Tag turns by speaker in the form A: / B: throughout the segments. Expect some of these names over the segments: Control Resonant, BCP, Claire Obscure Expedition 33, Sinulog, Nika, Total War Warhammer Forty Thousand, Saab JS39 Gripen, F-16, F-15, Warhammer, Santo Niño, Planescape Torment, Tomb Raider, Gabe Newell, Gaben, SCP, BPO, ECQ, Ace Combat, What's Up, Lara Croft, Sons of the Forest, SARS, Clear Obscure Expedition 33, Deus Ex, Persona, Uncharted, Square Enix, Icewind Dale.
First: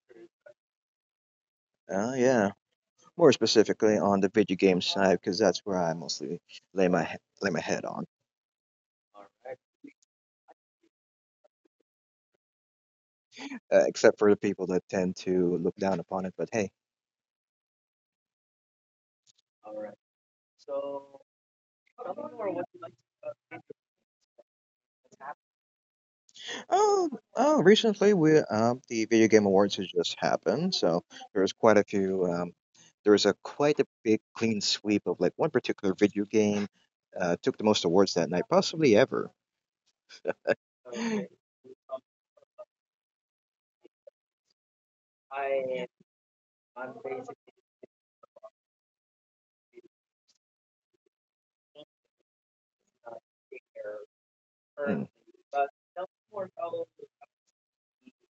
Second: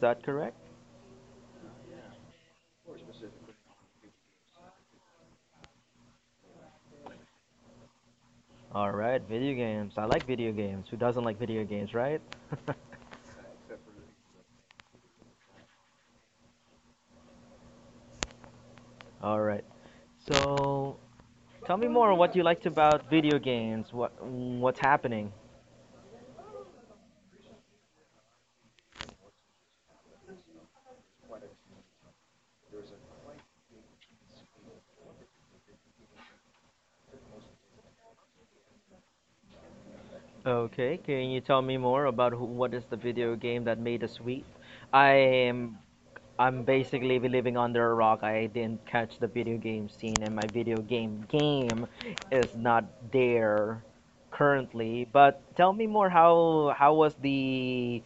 A: that correct?
B: Yeah. More specifically on the video game side, because that's where I mostly lay my he- lay my head on.
A: All right, video games. I like video games. Who doesn't like video games, right?
B: Except for the people that tend to look down upon it. But hey,
A: All right. So tell me more. What you liked about video games? What's happening?
B: oh, oh, recently we the video game awards has just happened, so there was quite a few. There was a quite a big clean sweep of like one particular video game. Took the most awards that night, possibly ever.
A: Okay, can you tell me more about who, what is the video game that made us weep? I am I'm basically living under a rock. I didn't catch the video game scene, and my video game is not there
B: Mm.
A: currently. But tell me more. How was the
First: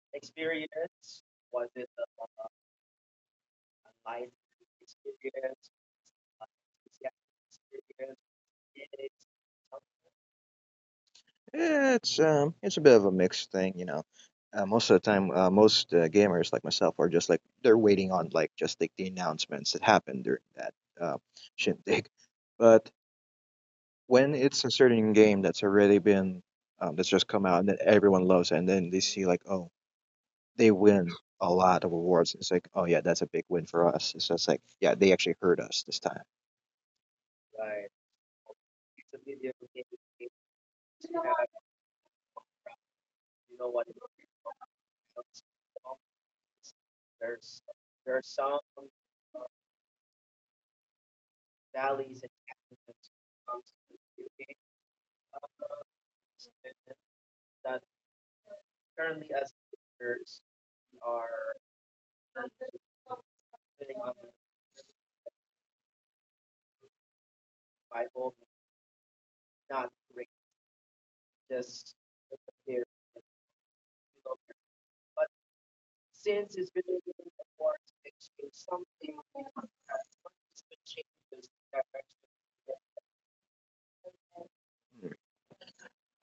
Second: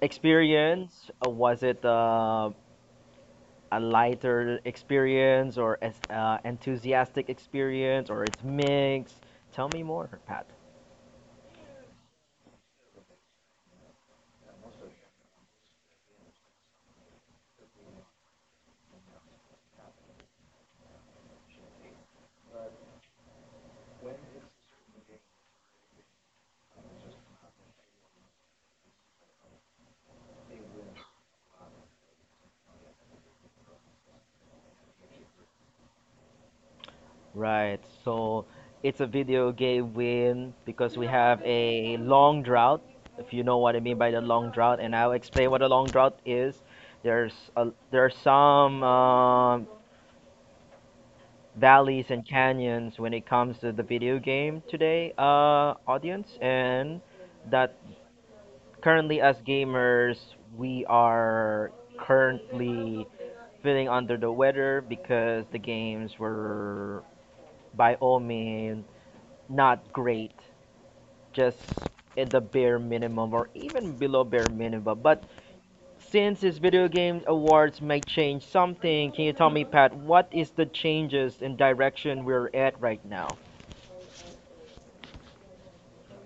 A: experience? Was it a lighter experience, or as enthusiastic experience, or it's mixed? Tell me more, Pat.
B: Yeah, it's it's a bit of a mixed thing, you know. Most of the time, most gamers like myself are just like they're waiting on like just like the announcements that happen during that uh, shindig. But when it's a certain game that's already been that's just come out and that everyone loves, and then they see like, oh, they win a lot of awards, it's like, oh yeah, that's a big win for us. It's just like, yeah, they actually heard us this time.
A: Right. So it's a video game win because we have a long drought, if you know what I mean by the long drought, and I'll explain what a long drought is. There are some valleys and canyons when it comes to the video game today, audience, and that currently, as gamers, we are currently feeling under the weather because the games were, by all means, not great, just at the bare minimum or even below bare minimum. But since this video game awards may change something, can you tell me, Pat, what is the changes in direction we're at right now?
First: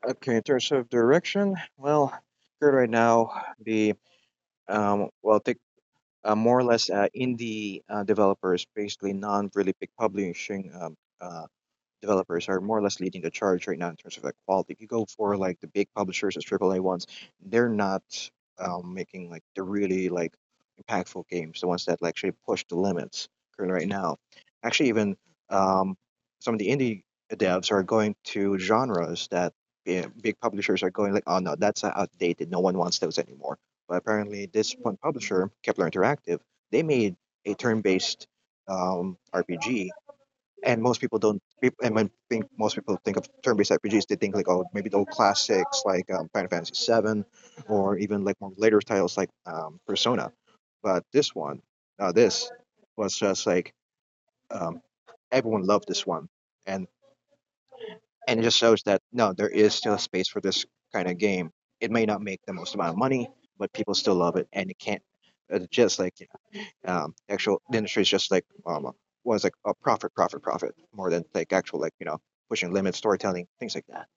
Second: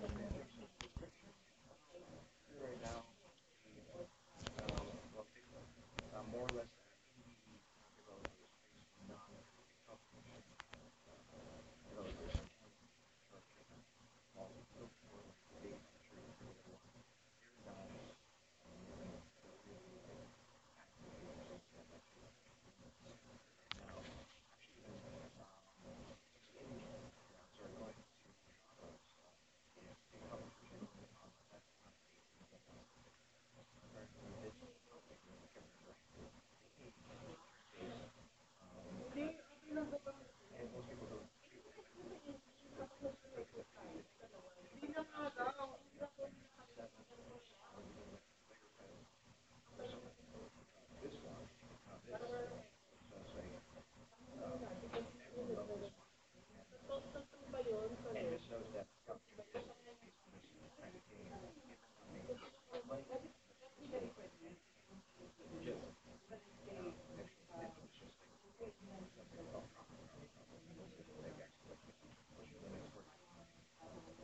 B: Okay, in terms of direction, well, good right now the well take more or less indie developers, basically non really big publishing developers are more or less leading the charge right now in terms of like quality. If you go for like the big publishers as AAA ones, they're not making like the really like impactful games, the ones that, like, actually push the limits currently right now. Actually, even um, some of the indie devs are going to genres that, yeah, big publishers are going like, oh no, that's outdated. No one wants those anymore. But apparently, this one publisher, Kepler Interactive, they made a turn-based RPG, and most people don't peop- and when think most people think of turn-based RPGs, they think like, oh, maybe the old classics like Final Fantasy 7, or even like more later titles like Persona. But this one, this was just like, um, everyone loved this one, and it just shows that no, there is still a space for this kind of game. It may not make the most amount of money, but people still love it, and it can't just like actual the industry is just like, what is like, a profit, profit, profit more than like actual, like, you know, pushing limits, storytelling, things like that.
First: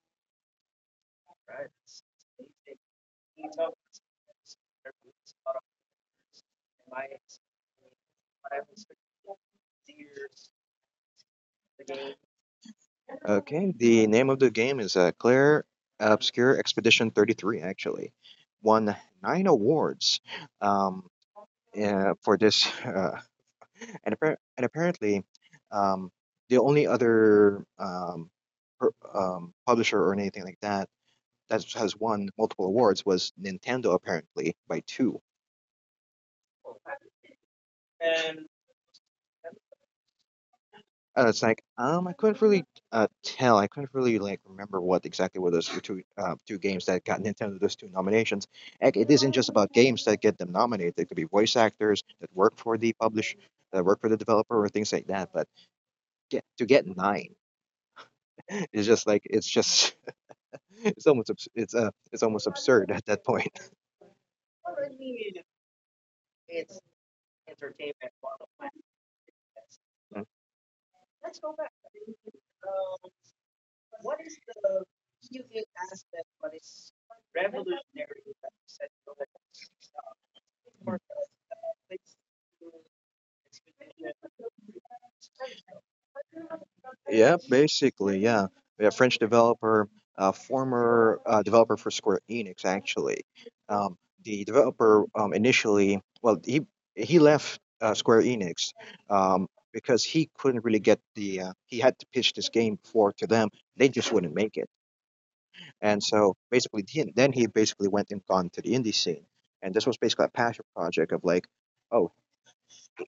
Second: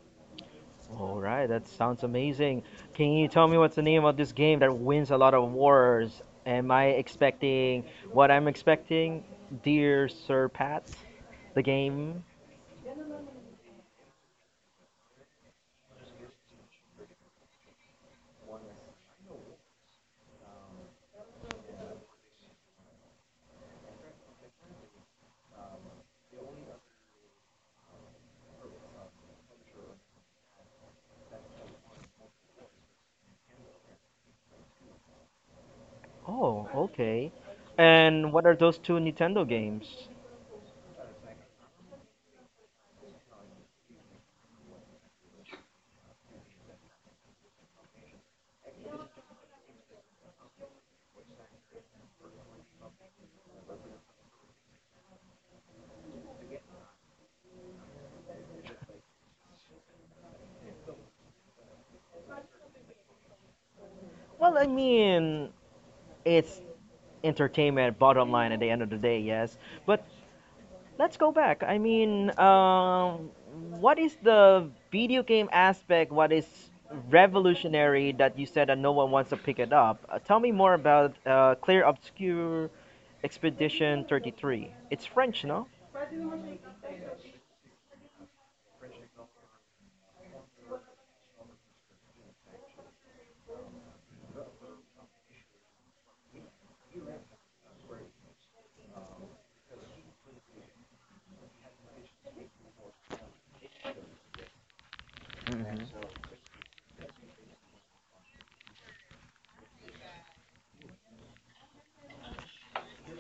A: All right, that sounds amazing. Can you tell me what's the name of this game that wins a lot of awards? Am I expecting what I'm expecting, dear Sir Pat? The game?
B: Okay, the name of the game is Claire Obscure Expedition 33. Actually, won 9 awards, um, for this, and, appar- and apparently um, the only other publisher or anything like that that has won multiple awards was Nintendo, apparently, by 2.
A: Oh, okay. And what are those two Nintendo games?
B: It's like I couldn't really tell. I couldn't really like remember what exactly were those two games that got Nintendo those 2 nominations. Like, it isn't just about games that get them nominated. It could be voice actors that work for the publish, that work for the developer, or things like that. But to get 9, it's just like, it's just, it's almost absurd at that point.
A: Well, I mean, it's entertainment bottom line at the end of the day, yes, but let's go back. I mean, what is the video game aspect? What is revolutionary that you said that no one wants to pick it up? Tell me more about Clear Obscure Expedition 33. It's French, no?
B: Yeah, basically, yeah. A French developer, a former developer for Square Enix, actually. Um, the developer, initially, well, he left Square Enix um, because he couldn't really get the. He had to pitch this game before to them. They just wouldn't make it,
A: Mhm.
B: and so basically, he, then he basically went and gone to the indie scene, and this was basically a passion project of like, oh,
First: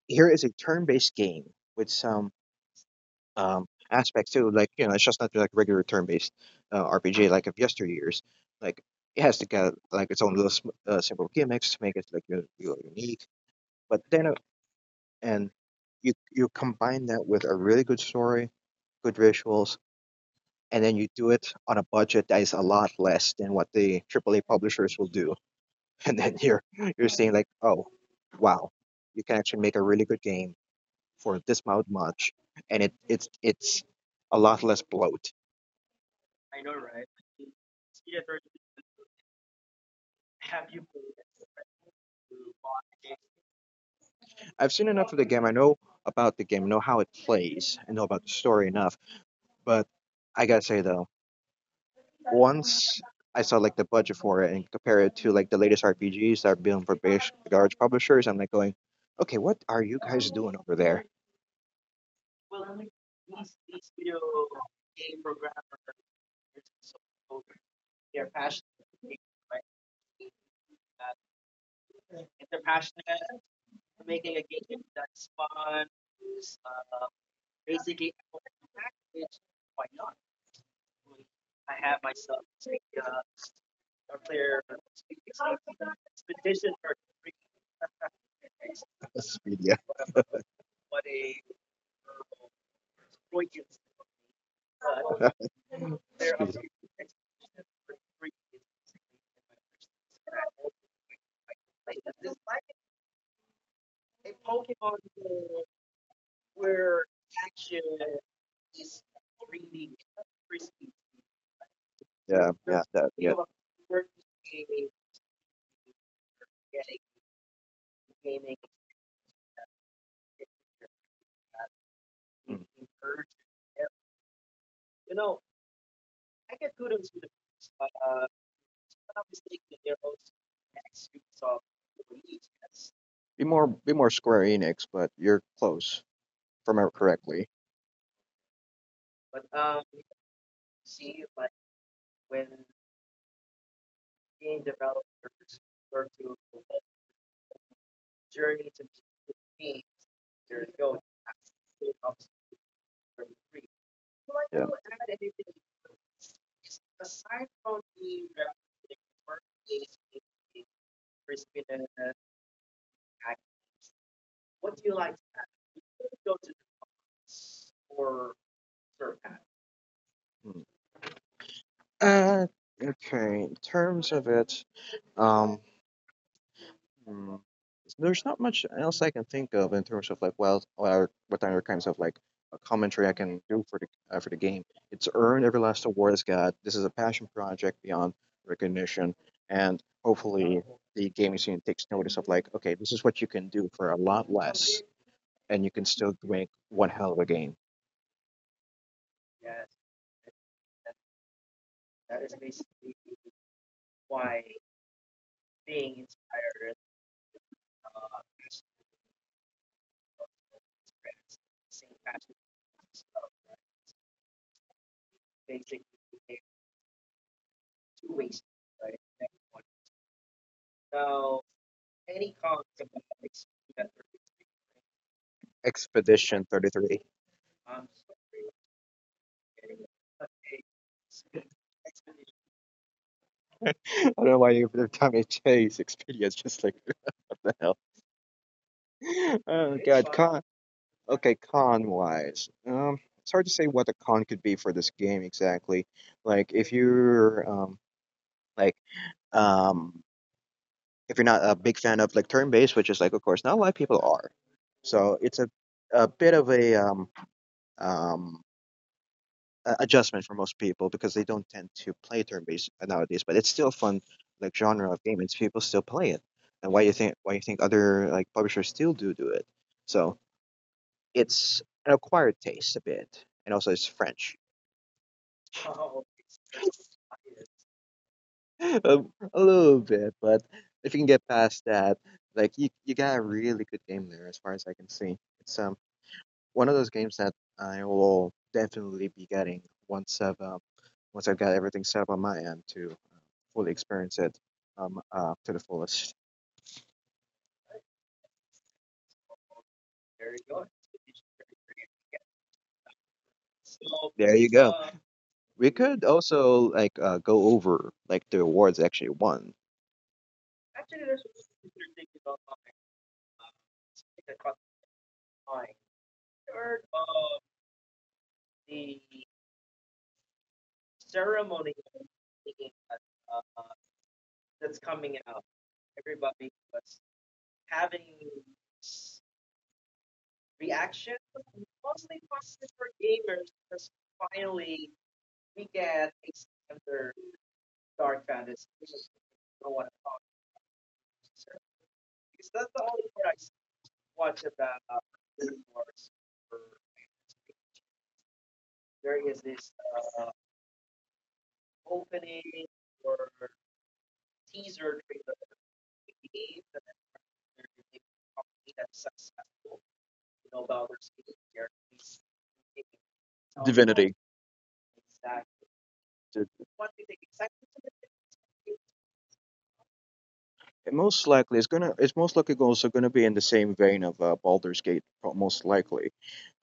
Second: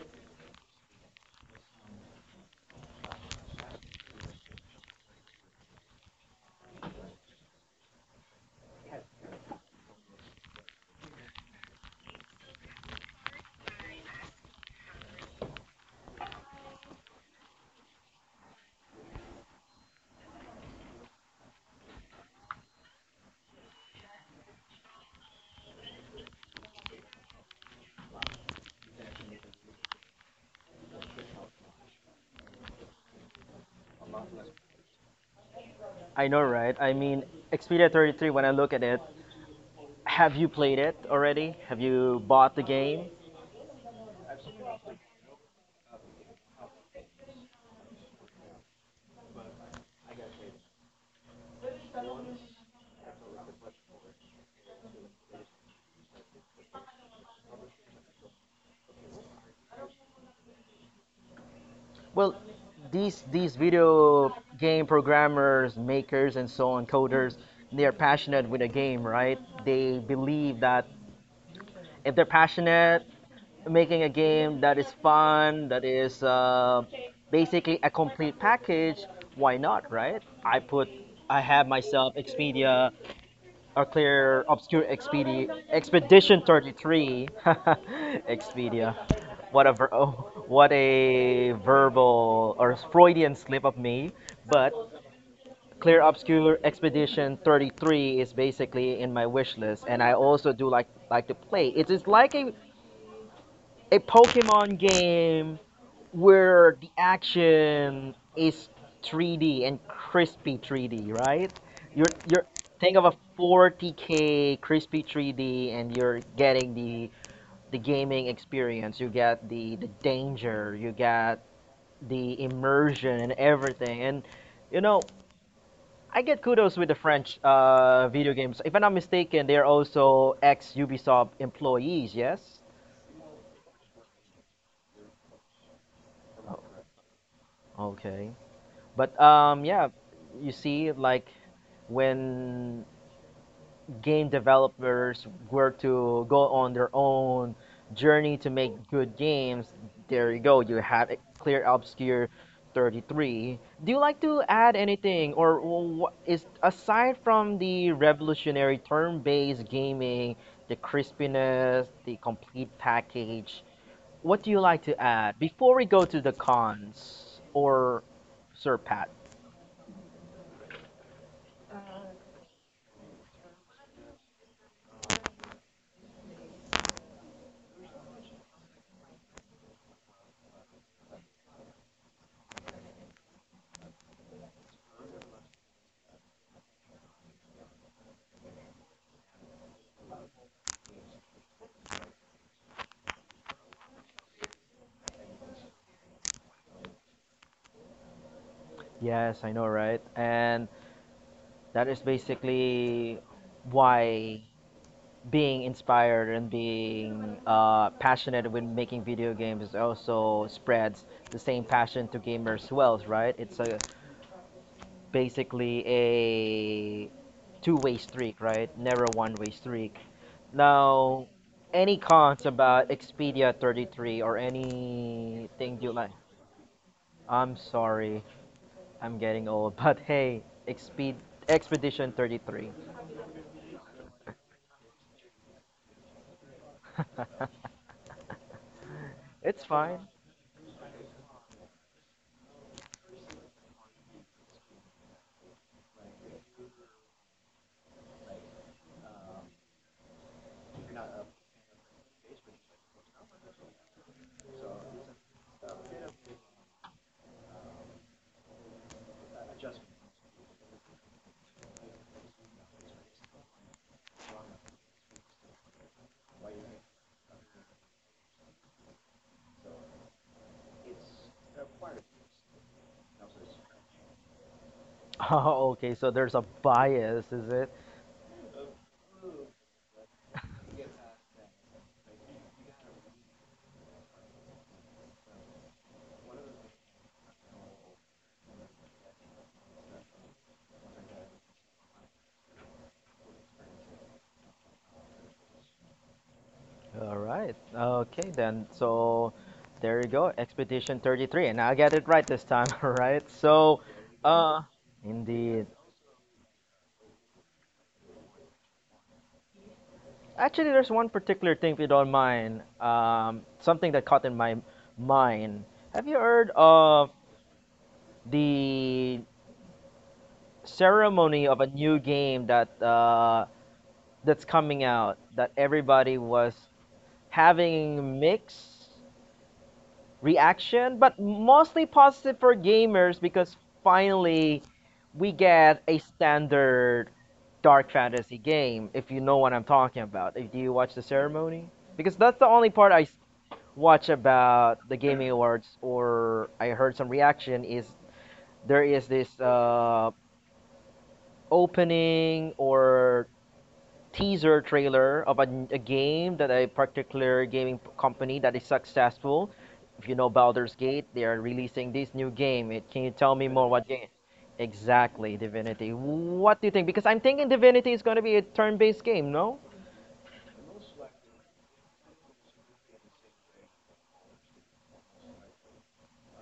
B: here is a turn-based game with some aspects too. Like, you know, it's just not like regular turn-based RPG like of yesteryears. Like, it has to get like its own little simple gimmicks to make it like you unique. But then and you combine that with a really good story, good visuals, and then you do it on a budget that is a lot less than what the AAA publishers will do. And then you're seeing like, oh, wow, you can actually make a really good game for this amount much, and it's a lot less bloat.
A: I know, right? I mean, Expedia 33, when I look at it, have you played it already? Have you bought the game?
B: I've seen enough of the game. I know about the game, know how it plays, and know about the story enough. But I gotta say though, once I saw like the budget for it and compare it to like the latest RPGs that are being for big, large publishers, I'm like going, okay, what are you guys doing over there?
A: Well, these video game programmers, makers, and so on, coders, they are passionate with a game, right? They believe that if they're passionate, making a game that is fun, that is basically a complete package, why not, right? I have myself Expedia, or Clear Obscure Expedia, Expedition 33. Expedia,
B: Expedia.
A: oh, what a verbal or Freudian slip of me. But Clear
B: Expedia.
A: Obscure Expedition 33 is basically in my wish list, and I also do like to play. It is like a Pokemon game where the action is 3D and crispy 3D, right?
B: Yeah,
A: You're
B: yeah, that,
A: think of a
B: yeah.
A: 40K crispy 3D, and you're getting the gaming experience. You get the danger. You get the immersion and everything. And you know, I get kudos with the French video games. If I'm not mistaken, they're also ex Ubisoft employees. Yes.
B: Be more Square Enix, but you're close, if I
A: Oh,
B: remember correctly.
A: okay. But yeah, you see, like when game developers were to go on their own journey to make good games, there you go. Clear Obscure 33. Do you like to
B: Yeah.
A: add anything, or is aside from the revolutionary turn-based gaming, the crispiness, the complete package? What do you like to add before we go to the cons or Sir Pat?
B: Hmm. Uh, okay. In terms of it, um, hmm, there's not much else I can think of in terms of like, well, what are what other kinds of like commentary I can do for the game. It's earned every last award it's got. This is a passion project beyond recognition, and hopefully the gaming scene takes notice of like, okay, this is what you can do for a lot less, and you can still make one hell of a game.
A: Yes, I know, right? And that is basically why being inspired and being passionate when making video games also spreads the same passion to gamers well, right? It's a basically a two-way streak, right? Never a one-way streak. Now, any cons about Expedia 33 or anything you like?
B: Expedition 33.
A: I'm sorry, I'm getting old, but hey, Exped Expedition 33.
B: I don't know why every time I chase Expedia, it's just like, what the hell? Oh,
A: It's
B: God.
A: fine.
B: Con- Okay, con wise, it's hard to say what the con could be for this game exactly. Like, if you're like um, if you're not a big fan of like turn-based, which is like of course not a lot of people are, so it's a bit of a um, adjustment for most people because they don't tend to play turn-based nowadays. But it's still a fun like genre of game, and people still play it. And why you think other like publishers still do it? So it's an acquired taste a bit, and also it's French.
A: Oh, okay, so there's a bias, is it?
B: A little bit, but if you can get past that, like, you got a really good game there, as far as I can see. It's one of those games that I will definitely be getting once I've um, once I've got everything set up on my end to fully experience it to the fullest.
A: All right. Okay, then. So there you go, Expedition 33. And I got it right this time, all right? So,
B: There you go.
A: uh,
B: We
A: indeed.
B: could also like go over like the awards actually won.
A: Actually, there's one particular thing, if you don't mind, something that caught in my mind. Have you heard of the ceremony of a new game that's coming out that everybody was having mix reaction, but mostly positive for gamers because finally we get a standard dark fantasy game? If you know what I'm talking about, do you watch the ceremony, because that's the only part I watch about the gaming awards, or I heard some reaction is there is this opening or teaser trailer of a game that a particular gaming company that is successful. If you know Baldur's Gate, they are releasing this new game. Can you tell me more what
B: Divinity.
A: game? Exactly, Divinity.
B: Di-
A: What do you think? Because I'm thinking Divinity is going to be a turn-based game, no?
B: Most likely, it's gonna. It's most likely also gonna be in the same vein of Baldur's Gate, most likely,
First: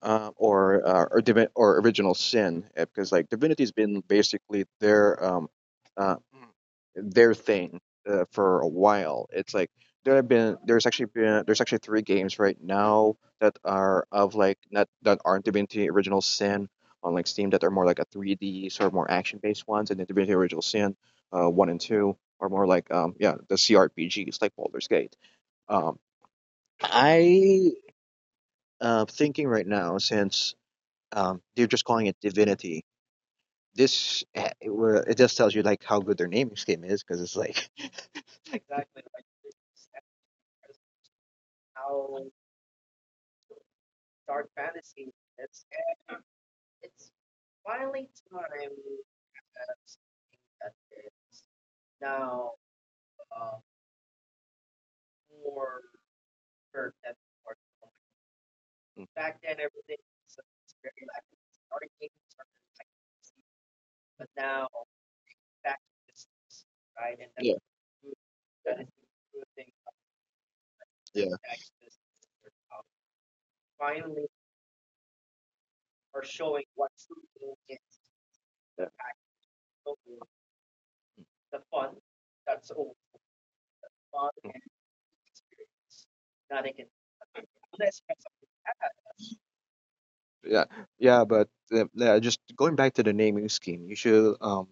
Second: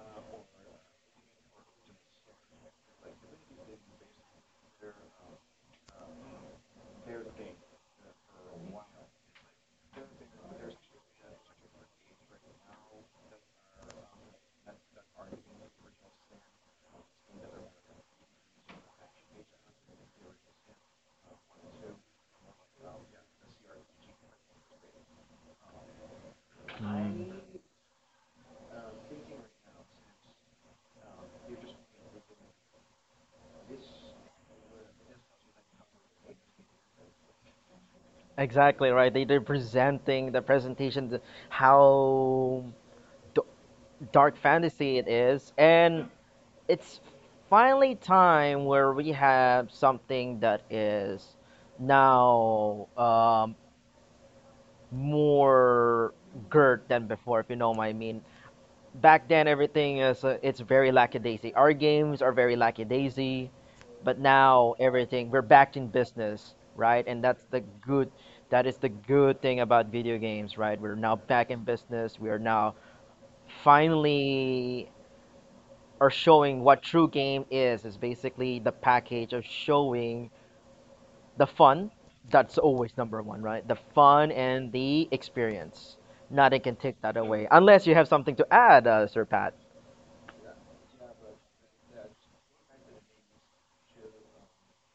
B: or divi- or original sin, because like Divinity has been basically uh, their thing for a while. It's like there's actually been there's actually three games right now that are of like, not that aren't Divinity Original Sin on like Steam, that are more like a 3D sort of more action based ones, and the Divinity Original Sin 1 and 2 are more like, yeah, the CRPGs like Baldur's Gate. Um I Thinking right now, since they're just calling it Divinity. This eh, it, were- it just tells you like how good their naming scheme is, because it's like
A: Exactly right. They're presenting the presentation, how d- dark fantasy it is, and it's finally time where we have something that is now more girt than before, if you know what I mean. Back then, everything is it's very lackadaisy. Our games are very lackadaisy, but now everything, we're back in business, right? And that's the
B: yeah
A: good. That is the good thing about video games, right? We're now
B: yeah
A: back in business. We are now finally, or showing what true game is, basically the
B: yeah
A: package of showing the fun, that's always number one, right? The fun and the experience, nothing can take that away unless you have something to add, Sir Pat.
B: yeah yeah. But yeah, just going back to the naming scheme, you should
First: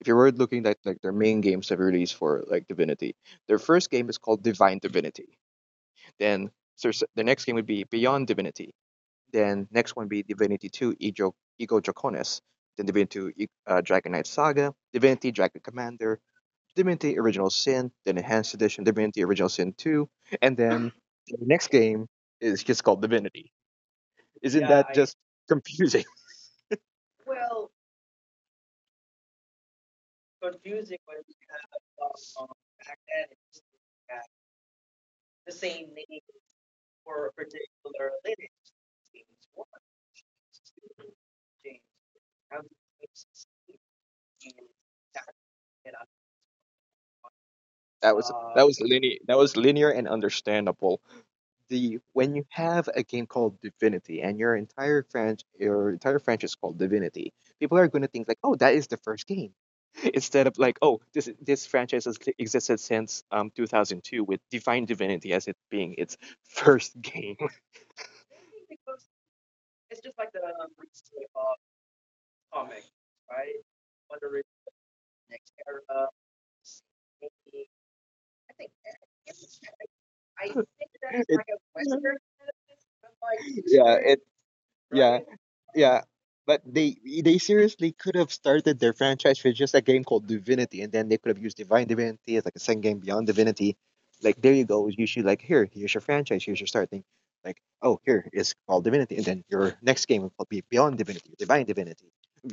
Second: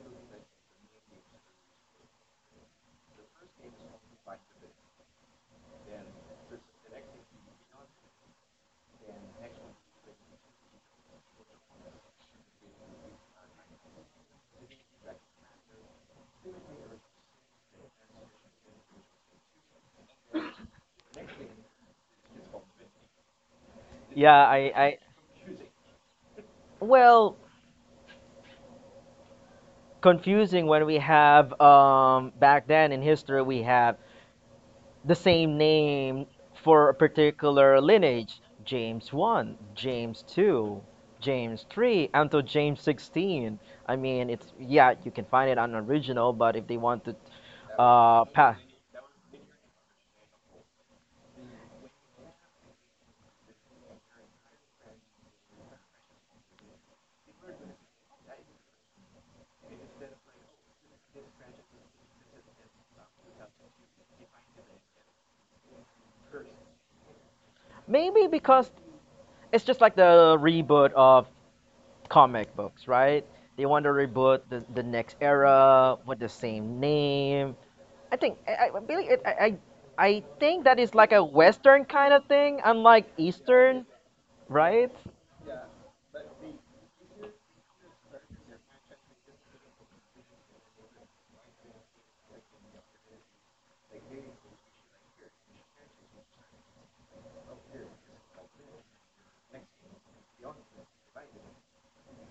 B: if you were looking at like their main games they've released for like Divinity, their first game is called Divine Divinity. Then there's the next game would be Beyond Divinity. Then next one would be Divinity Two Ego Ego Draconis. Then Dragon Knight Saga, Divinity Dragon Commander, Divinity Original Sin, then Enhanced Edition Divinity Original Sin 2, and then the next game is just called Divinity.
A: Yeah, i
B: Isn't that
A: i
B: just confusing?
A: well, confusing when we have back then in history, we have the same name for a particular lineage: James 1, James 2, James 3, until James 16. I mean, it's, yeah, you can find it on original, but if they want to
B: That was that
A: pass.
B: was linear, that was linear and understandable. The When you have a game called Divinity and your entire franchise is called Divinity, people are going to think like, "Oh, that is the first game." Instead of like, "Oh, this franchise has existed since 2002 with Divine Divinity as it being its first game."
A: Maybe because it's just like the reboot of comic books, right? They want to reboot the next era with the same name. I think, believe it. I think that is like a Western kind of thing, unlike Eastern,
B: Yeah,
A: right?
B: right? Yeah. But they seriously could have started their franchise with just a game called Divinity, and then they could have used Divine Divinity as like a second game beyond Divinity. Like, there you go, you should like, here, here's your franchise, here's your starting. Like, oh, here is called Divinity, and then your next game will be Beyond Divinity, Divine Divinity,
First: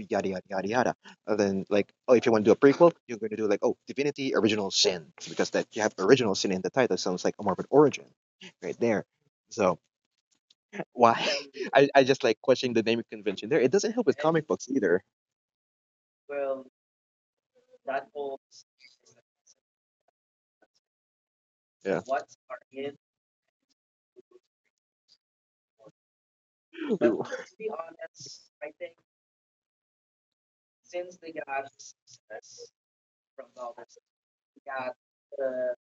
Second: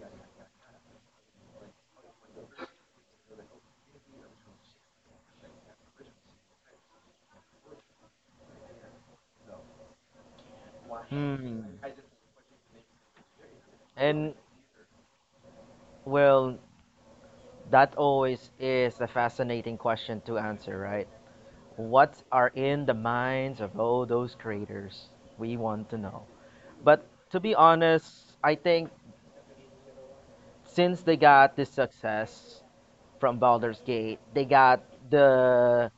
B: yada yada yada yada. And then like, oh, if you want to do a prequel, you're going to do like, oh, Divinity Original Sin, because that you have Original Sin in the title sounds like a morbid origin right there. So why
A: Hmm.
B: I just like questioning the naming convention there. It doesn't help with
A: And
B: comic books either.
A: well, that always is a fascinating question to answer, right?
B: Yeah.
A: What are in the minds of all those creators? We want to know. But
B: Ooh.
A: to be honest, I think since they got this success from Baldur's Gate, they got the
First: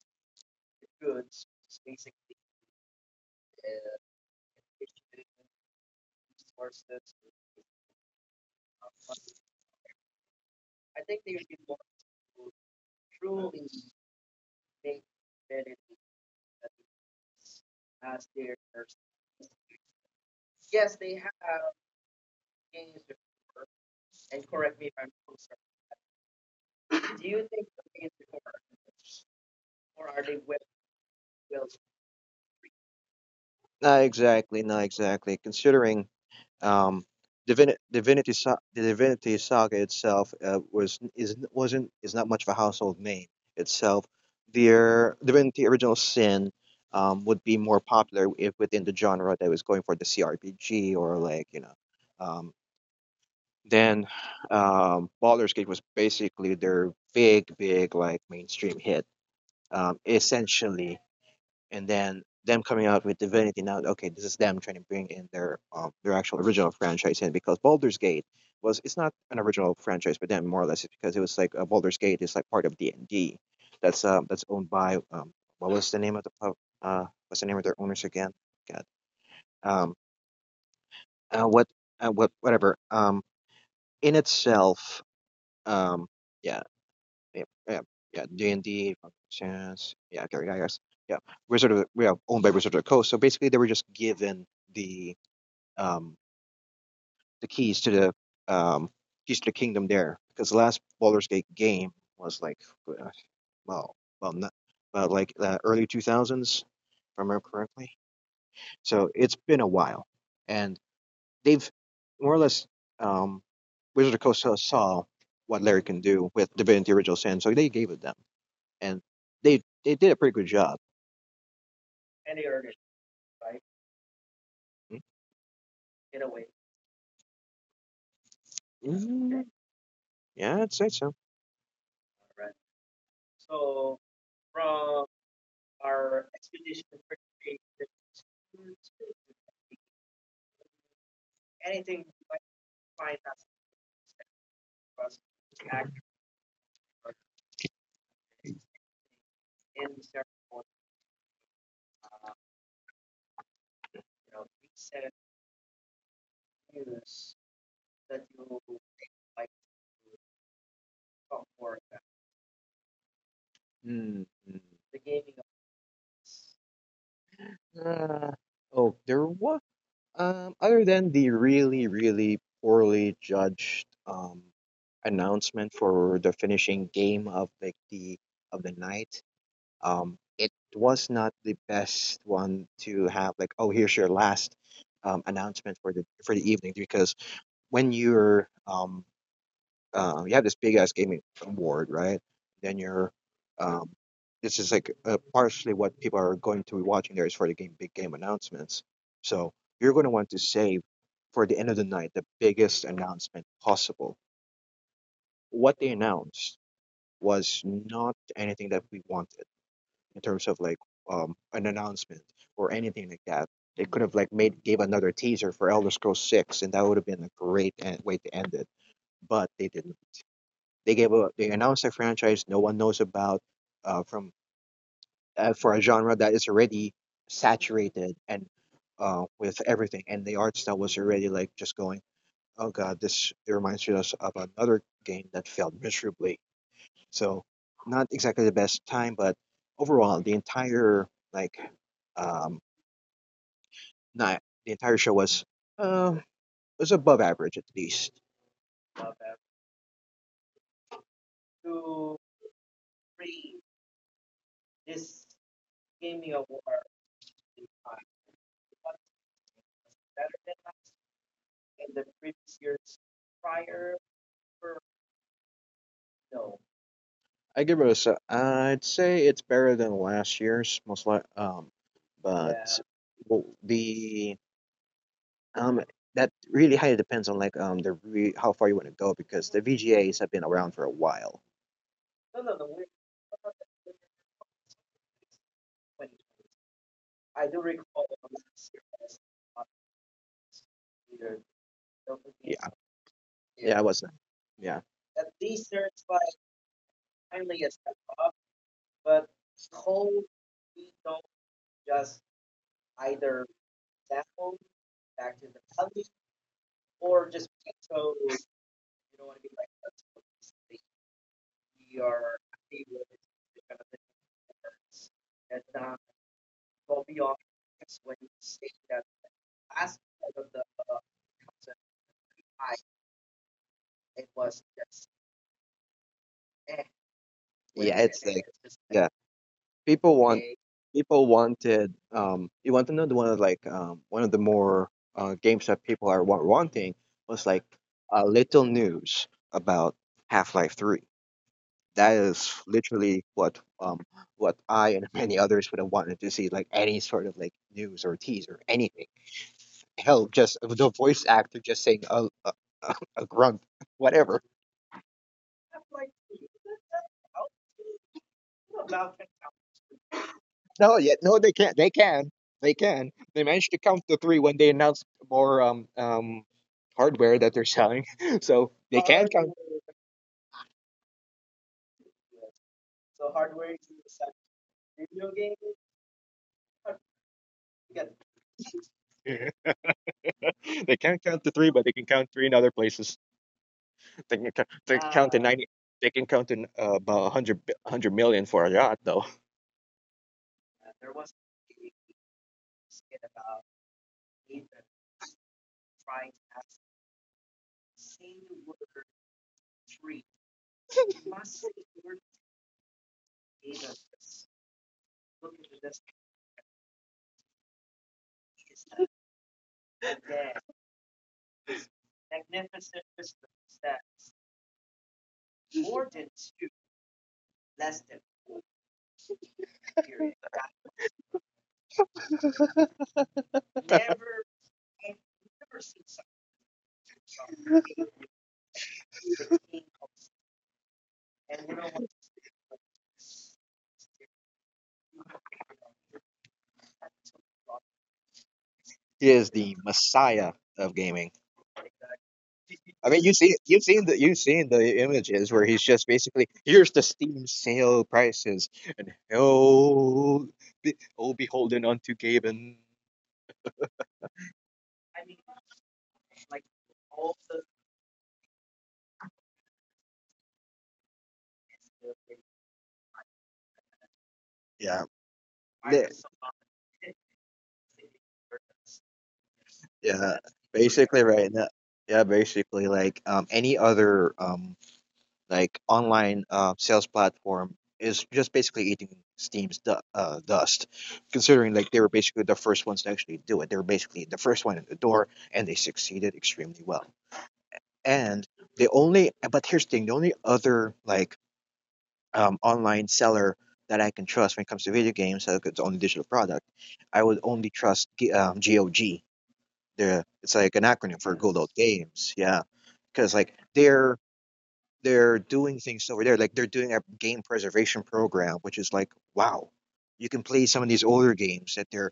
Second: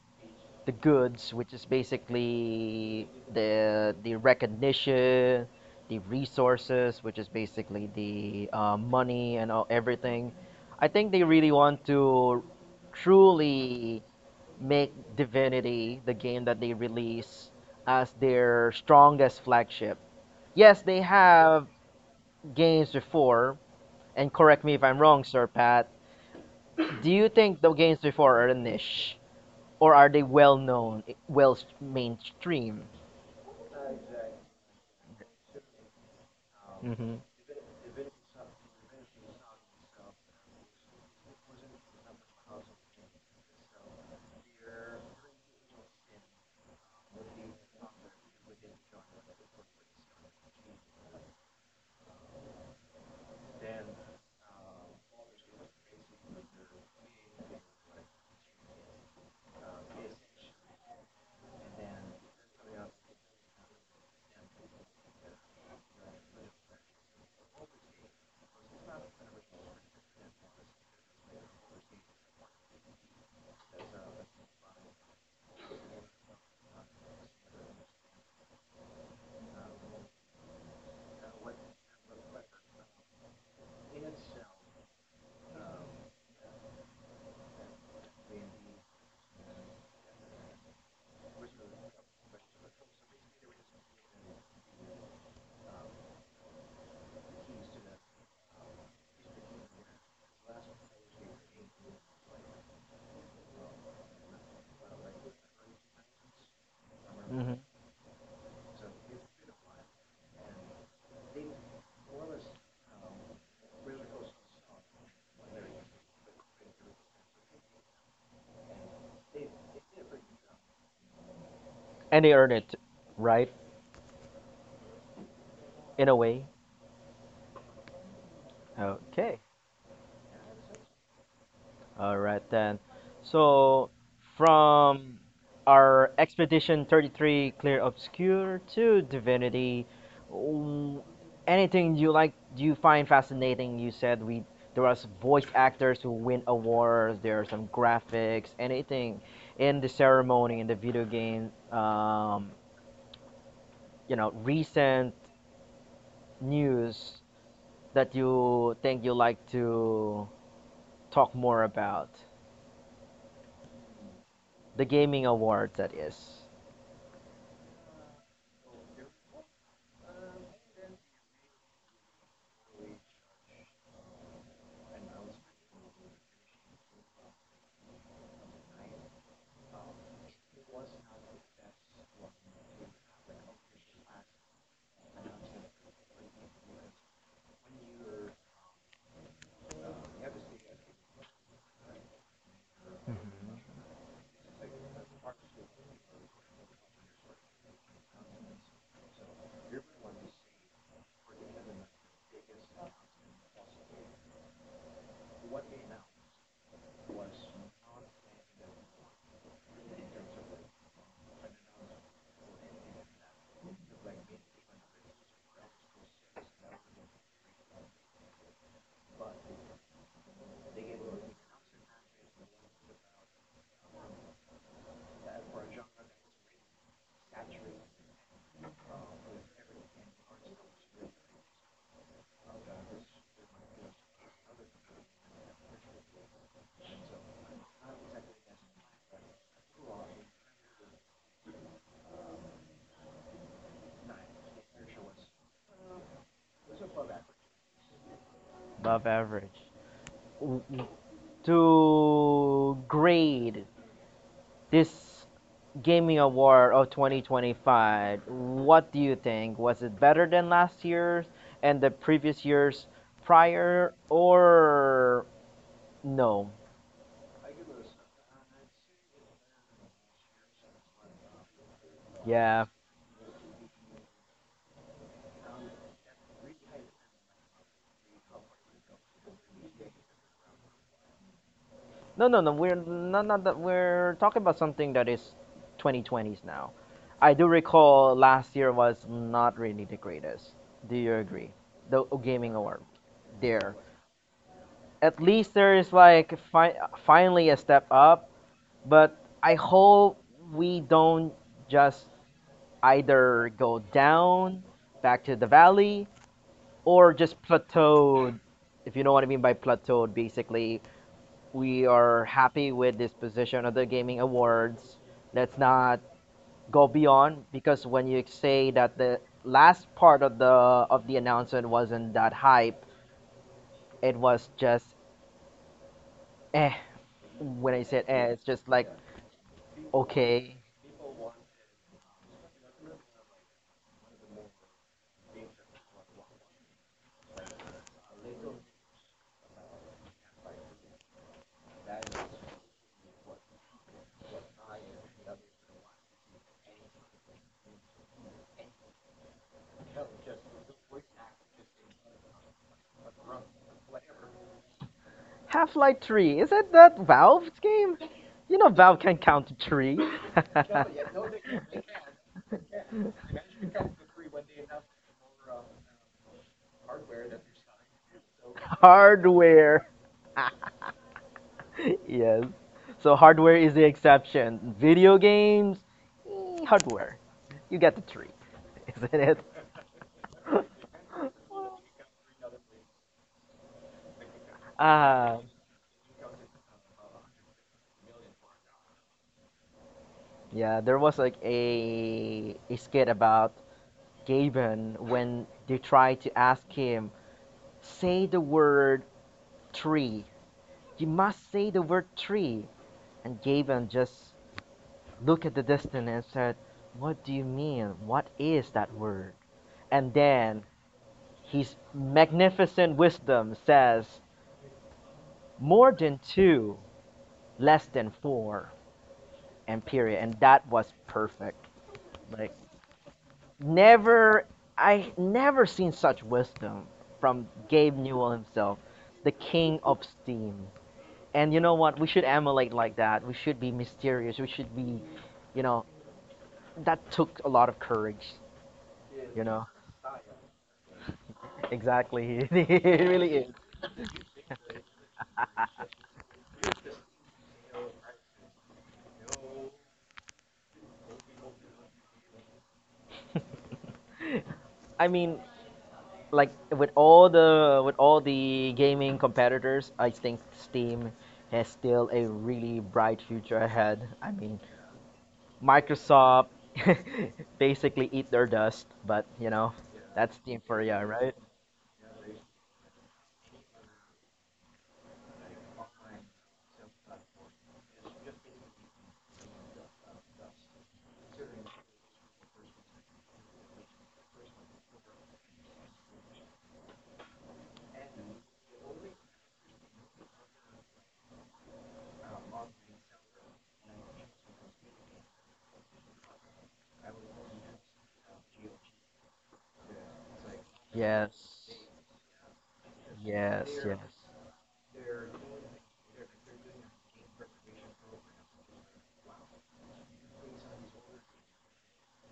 A: goods, which is basically the recognition, the resources, which is basically the money and all, everything. I think they really want to truly make Divinity, the game that they release, as their strongest flagship. Yes, they have games before, and correct me if I'm wrong, Sir Pat. Do you think the games before are a niche, or are they well known, well mainstream?
B: Not exactly, not exactly. Considering
A: Mm-hmm.
B: um, Divinity, the Divinity Saga itself was is wasn't is not much of a household name itself. Their Divinity Original Sin would be more popular if within the genre that was going for the CRPG or like you know um, Then Baldur's Gate was basically their big, big like mainstream hit, essentially. And then them coming out with Divinity now, okay, this is them trying to bring in their actual original franchise in because Baldur's Gate was it's not an original franchise, but then more or less it's because it was like Baldur's Gate is like part of D and D, that's owned by what was the name of the pub what's the name of their owners again? God um uh, what what whatever in itself um. Yeah Yeah, yeah, yeah, D&D, Final Chance, yeah, Gary Gygax, yeah, owned by Wizard of the Coast. So basically, they were just given the um the keys to um the kingdom there because the last Baldur's Gate game was like uh, well, well, not, like the early 2000s, if I remember
A: Mm-hmm.
B: correctly. So it's been a while, and they've more or less um Wizard of the Coast saw what Larry can do with Divinity Original Sin, so they gave it them and they did a pretty good job.
A: And they earn it, right? In a way. Okay.
B: Mm, yeah, I'd say so.
A: All right then. So from our Expedition 33 Clear Obscure to Divinity, w- anything you like you find fascinating? You said we there was voice actors who win awards, there are some graphics, anything in the ceremony in the video game, recent news that you think you like to talk more about?
B: Mm, mm.
A: The gaming awards, that is.
B: Uh, oh, there was other than the really really poorly judged announcement for the finishing game of like the of the night. It was not the best one to have like oh here's your last announcement for the evening because when you're you have this big ass gaming award, right? Then you're, um, this is like partially what people are going to be watching there is for the game big game announcements. So you're going to want to save for the end of the night the biggest announcement possible. What they announced was not anything that we wanted in terms of like an announcement or anything like that. They could have like made gave another teaser for Elder Scrolls Six, and that would have been a great way to end it. But they did they gave a they announced a franchise no one knows about from for a genre that is already saturated and with everything, and the art style was already like just going, oh god, this it reminds us of another game that failed miserably. So not exactly the best time, but overall the entire like um, not the entire show uh, was above average at least.
A: Above average. To grade this gaming award of 2025, what do you think? Was it better than last year's and the previous years prior, or no?
B: I give it a I'd say it's better than last year's, most like but
A: Yeah.
B: Yeah. well, the um that really highly depends on like how far you want to go because the VGAs have been around for a while.
A: No, no, no. We're not that. We're talking about something that is 2020s now. I do recall last year was not really the greatest. Do you agree? The gaming award
B: Yeah,
A: there.
B: yeah. I wasn't. Yeah,
A: At least there is like finally a step up, but I hope we don't just either go down back to the valley or just plateaued. If you know what I mean by plateaued, basically we are happy with this position of the gaming awards. Let's not go beyond because when you say that the last part of the announcement wasn't that hype, it was just eh. When I
B: yeah,
A: said
B: it's
A: eh,
B: like
A: it's just like
B: yeah, people want
A: okay.
B: people wanted you want to know the one of like one of the more games that people are wanting was like a little news about Half Life Three. That is literally what I and many others would have wanted to see, like any sort of like news or tease or anything. Hell, just the voice actor just saying a grunt, whatever.
A: Half Life Three, is it that Valve's game? You know Valve can count to three.
B: No, yet no, they can't. They can. They can. They managed to count to three when they announced more hardware that they're selling, so they can count
A: Hardware. Yes. So hardware is the exception. Video games, hardware. You get the three, isn't it?
B: they can't count to three, but they can count three in other places. They can
A: Ah.
B: count to 90. They can count in about 100, 100 million for a yacht, though.
A: Yeah, there was like a skit about Gaben when they tried to ask him, say the word tree. You must say the word tree. And Gaben just looked at the distance and said, "What do you mean? What is that word?" And then his magnificent wisdom says, "More than two, less than four," and period. And that was perfect. Like, never I never seen such wisdom from Gabe Newell himself, the king of Steam. And you know what? We should emulate like that. We should be mysterious. We should be, you know, that took a lot of courage. You
B: Is
A: know,
B: the messiah of gaming.
A: exactly. It
B: I mean,
A: really is.
B: you've seen the images where he's just basically here's the Steam sale prices and oh beholden unto Gaben.
A: I mean, like, with all the gaming competitors, I think Steam has still a really bright future ahead. I mean,
B: Yeah, the-
A: Microsoft basically eat their dust, but you know, that's
B: yeah,
A: the Inferia,
B: basically
A: right?
B: right now. Yeah, basically like any other like online sales platform is just basically eating steam's dust considering like they were basically the first ones to actually do it. They were basically the first one in the door and they succeeded extremely well, and the only but here's the thing, the only other like online seller that I can trust when it comes to video games, like it's only digital product, I would only trust GOG. The it's like an acronym for good
A: Yes.
B: old games, yeah, because
A: Yes,
B: like
A: yes.
B: they're doing things over there. Like they're doing a game preservation program, which is like, wow, you can play some of these older games that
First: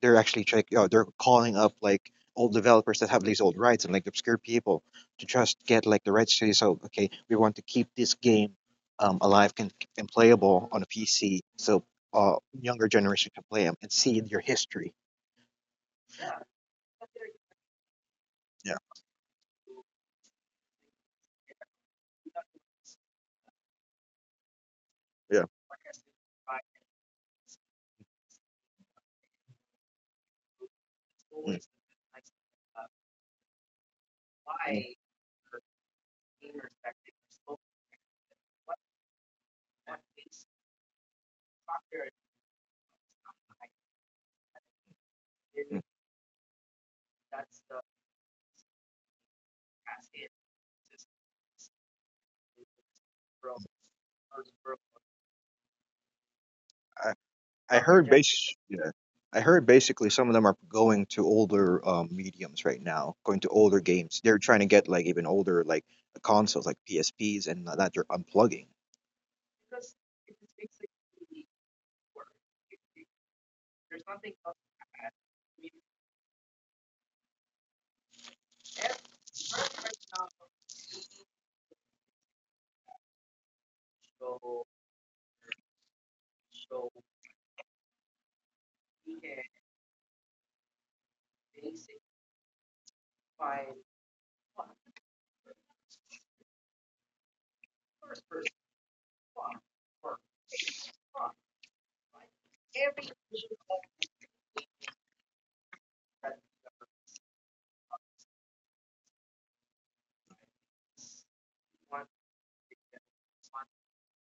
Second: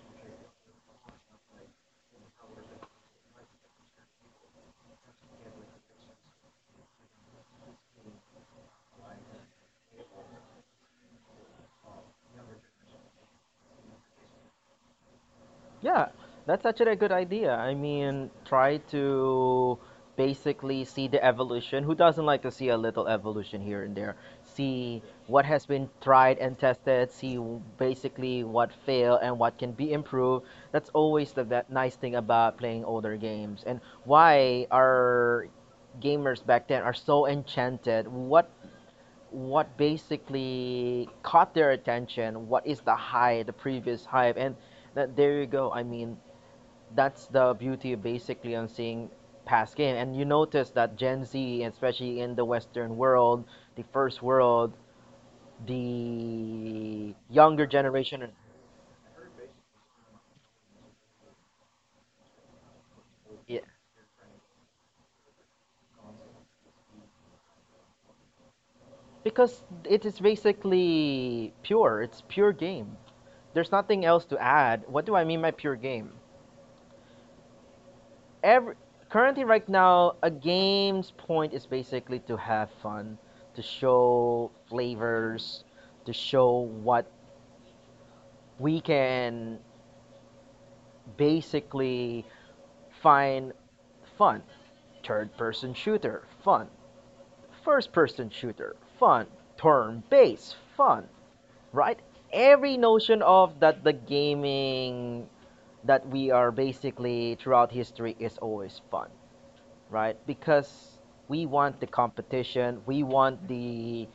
B: they're actually check. You know, they're calling up like old developers that have these old rights and like obscure people to just get like the rights to say, so okay, we want to keep this game alive and playable on a PC, so younger generation can play them and see your history.
A: Yeah, that's actually a good idea. I mean,
B: Yeah,
A: try to basically see the evolution. Who doesn't like to see a little evolution here and there? See
B: yeah.
A: what has been tried and tested, see basically what failed and what can be improved. That's always the that nice thing about playing older games and why our gamers back then are so enchanted. What basically caught their attention? What is the high, the previous hype? And that there you
B: Mm.
A: go. I mean, that's the beauty of basically on seeing past game. And you notice that Gen Z, especially in the Western world, the first world, the
B: I
A: younger
B: heard Okay.
A: generation,
B: bas- yeah. I heard basically some of them are going to older mediums right now, going to older
A: yeah,
B: games. They're trying to get like even older like consoles like PSPs and that they're unplugging.
A: because it is basically pure. It's pure game. There's nothing else to add. What do I mean by pure game? Every currently right now, a game's point is basically to have fun, to show flavors, to show what we can basically find fun. Third person shooter, fun. First person shooter, fun. Turn based, fun. Right? Every notion of that the gaming that we are basically throughout history is always fun, right? Because we want the competition, we want the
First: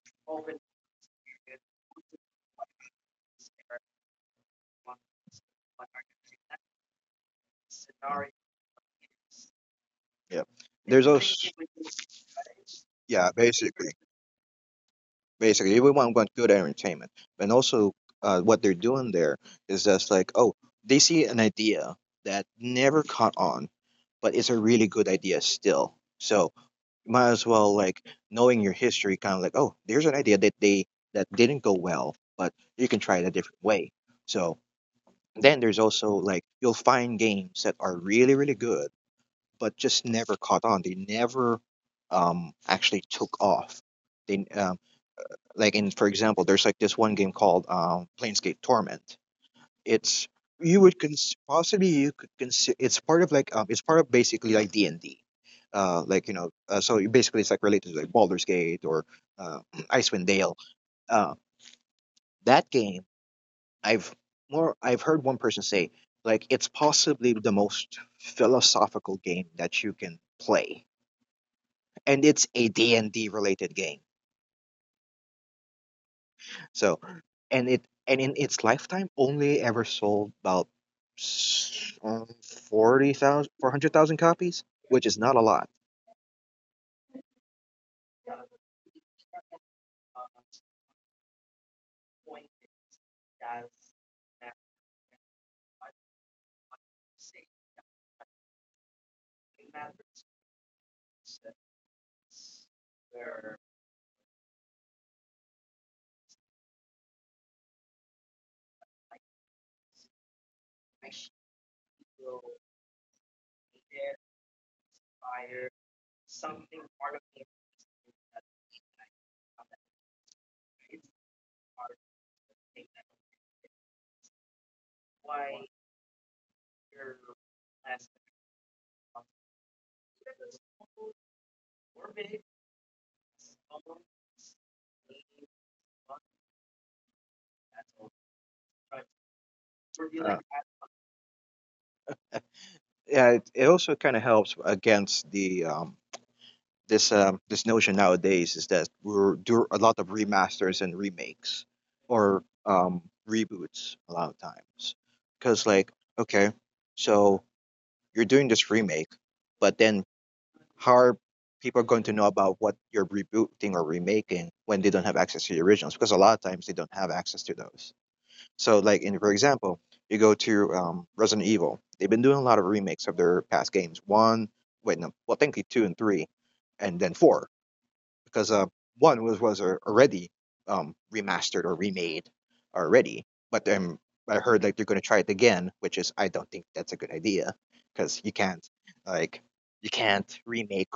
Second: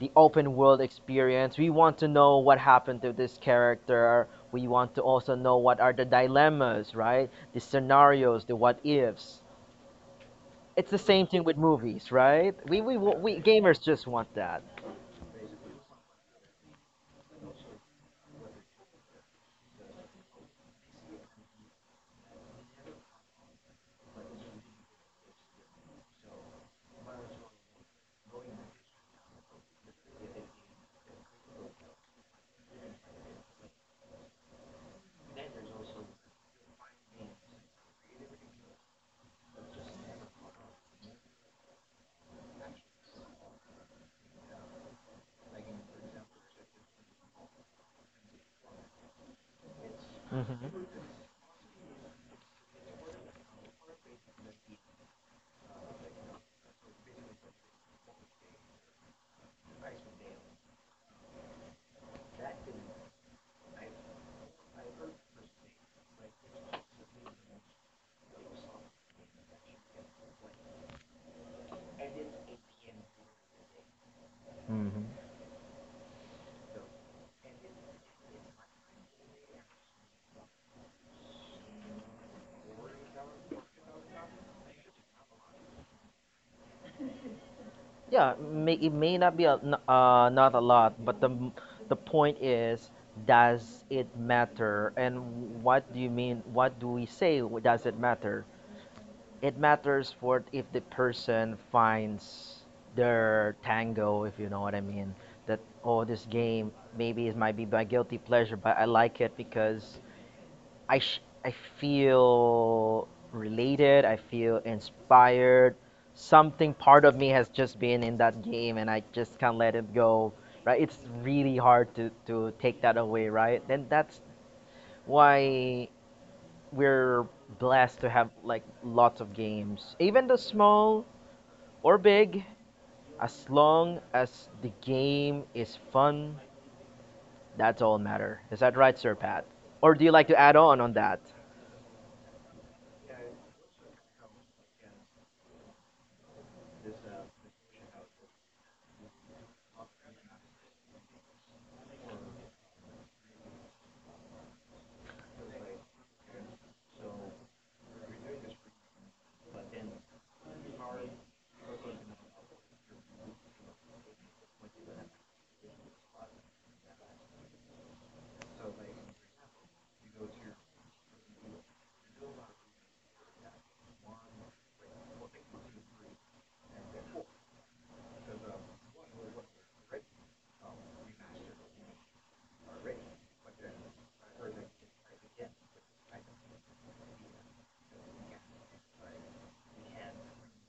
A: the open world experience. We want to know what happened to this character. We want to also know what are the dilemmas, right? The
B: Mm,
A: scenarios, the what ifs.
B: yeah.
A: It's the
B: There's
A: same
B: also
A: thing with movies, right? We we wa-
B: yeah,
A: we gamers just want that.
B: basically, everyone want good entertainment, and also what they're doing there is just like, oh, they see an idea that never caught on, but it's a really good idea still. So might as well, like, knowing your history kind of like oh there's an idea that they that didn't go well but you can try it a different way. So then there's also like you'll find games that are really really good but just never caught on. They never actually took off. They Like in for example there's like this one game called Planescape Torment.
A: Hmm.
B: It's You would possibly you could consider it's part of like it's part of basically like D and D, like you know so you basically it's like related to like Baldur's Gate or uh, Icewind Dale. Uh, that game I've more I've heard one person say like it's possibly the most philosophical game that you can play, and it's a D and D related game. So, and it and in its lifetime only ever sold about s- um, 40,000 copies, which is not a lot.
A: Yeah, it may not be not a lot, but the point is, does it matter? And what do you mean? What do we say? Does it matter? It matters for if the person finds their tango, if you know what I mean. That oh, this game maybe it might be my guilty pleasure, but I like it because I feel related, I feel inspired. Something part of me has just been in that game and I just can't let it go, right? It's really hard to take that away, right? And that's why we're blessed to have like lots of games, even the small or big, as long as the game is fun, that's all matter. Is that right, Sir Pat? Or
B: Uh,
A: do you like to add on that?
B: yeah, it also kind of helps against the this notion nowadays is that we're do a lot of remasters and remakes or reboots a lot of times because like okay, so you're doing this remake, but then how are people going to know about what you're rebooting or remaking when they don't have access to the originals? Because a lot of times they don't have access to those. So, like in for example, you go to Resident Evil. They've been doing a lot of remakes of their past games. One, wait, no, well, technically two and three, and then four because one was already remastered or remade already, but I heard like they're gonna try it again, which is I don't think that's a good idea because like you can't remake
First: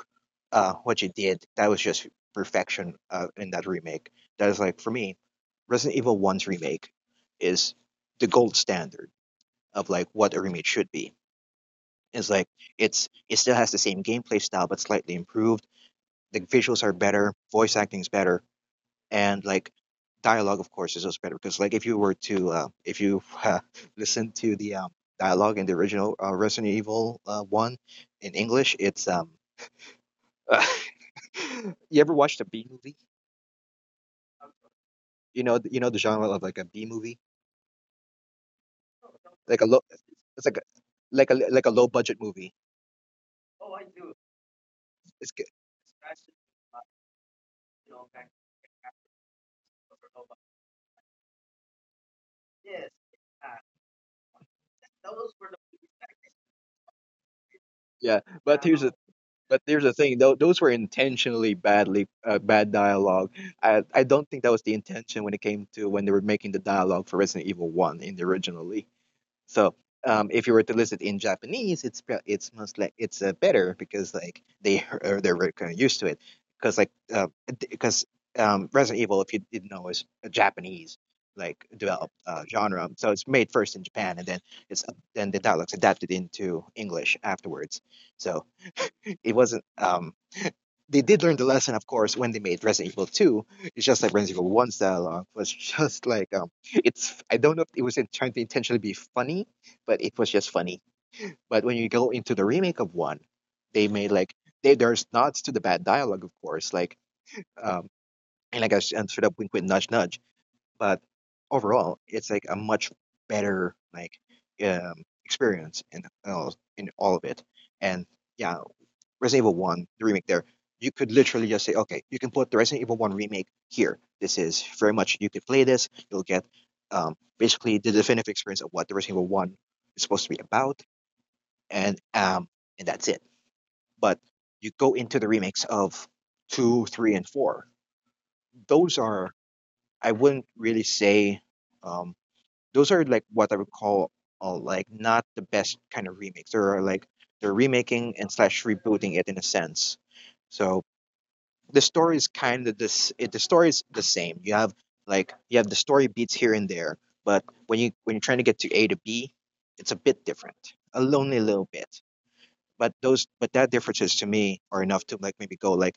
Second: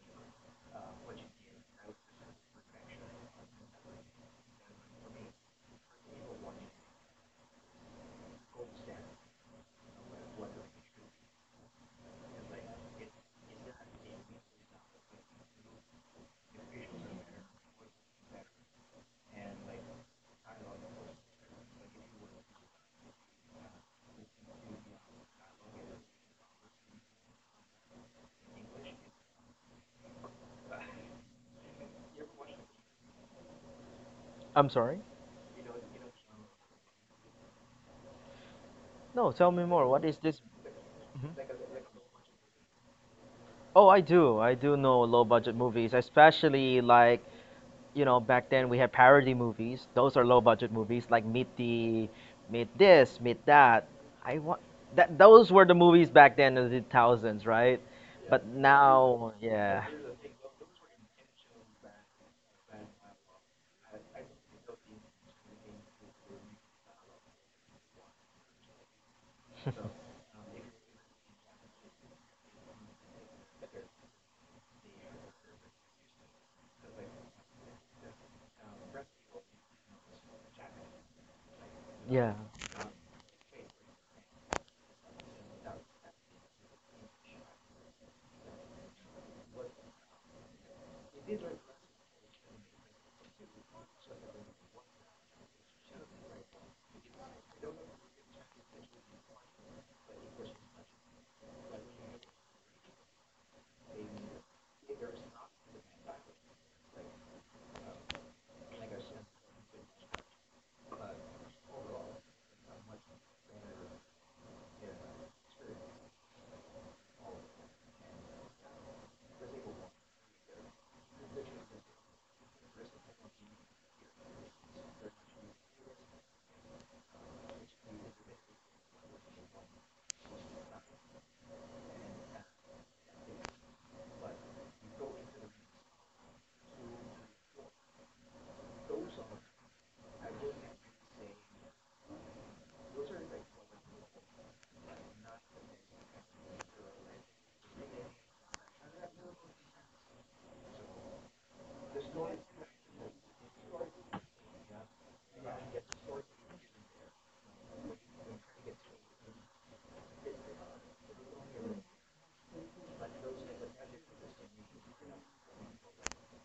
B: what you did. That was just perfection in that remake. That is like for me, Resident Evil One's remake is the gold standard of like what a remake should be. It's like it's it still has the same gameplay style but slightly improved. The visuals are better, voice acting's better, and like dialogue of course is also better because like if you were to if you listen to the dialogue in the original resident evil one in english it's you ever watched a b movie?
A: I'm sorry.
B: You know the genre of like a b movie,
A: No, tell me more.
B: like a
A: What
B: low
A: is this?
B: it's like a
A: Mhm.
B: like a low budget movie?
A: Oh, I do. I do know low budget
B: it's g-
A: movies, especially like, you know, back then we had parody movies. Those are low budget movies like Meet This, Meet That. I want that Those were the movies back then in the thousands, right? But
B: yeah,
A: now, yeah.
B: but here's the thing though, those were intentionally bad dialogue. I don't think that was the intention when it came to when they were making the dialogue for resident evil 1 in the originally. So if you were to list it in Japanese, it's it's most like it's better because like they're kind of used to it because like because Resident Evil, if you didn't know, is a Japanese like
A: Yeah,
B: developed genre, so it's made first in Japan and then it's then the dialogues adapted into English afterwards. So it wasn't they did learn the lesson, of course, when they made Resident Evil 2. It's just like Resident Evil 1's dialogue was just like it's. I don't know if it was trying to intentionally be funny, but it was just funny. But when you go into the remake of one, they made like there's nods to the bad dialogue, of course, um, and and sort of wink, wink, nudge, nudge. But overall, it's like a much better like experience in all of it. And yeah, Resident Evil One, the remake there, you could literally just say, okay, you can put the Resident Evil One remake here. This is very much you could play this. You'll get basically the definitive experience of what the Resident Evil One is supposed to be about, and um, and that's it. But you go into the remakes of two, three, and four. Those are I wouldn't really say. um, those are like what I would call like not the best kind of remakes. They're like they're remaking and slash rebooting it in a sense. So the story is kind of this. The story is the same. You have like you have the story beats here and there, but when you're trying to get to A to B, it's a bit different, a lonely little bit. But those but that differences to me are enough to like maybe go like,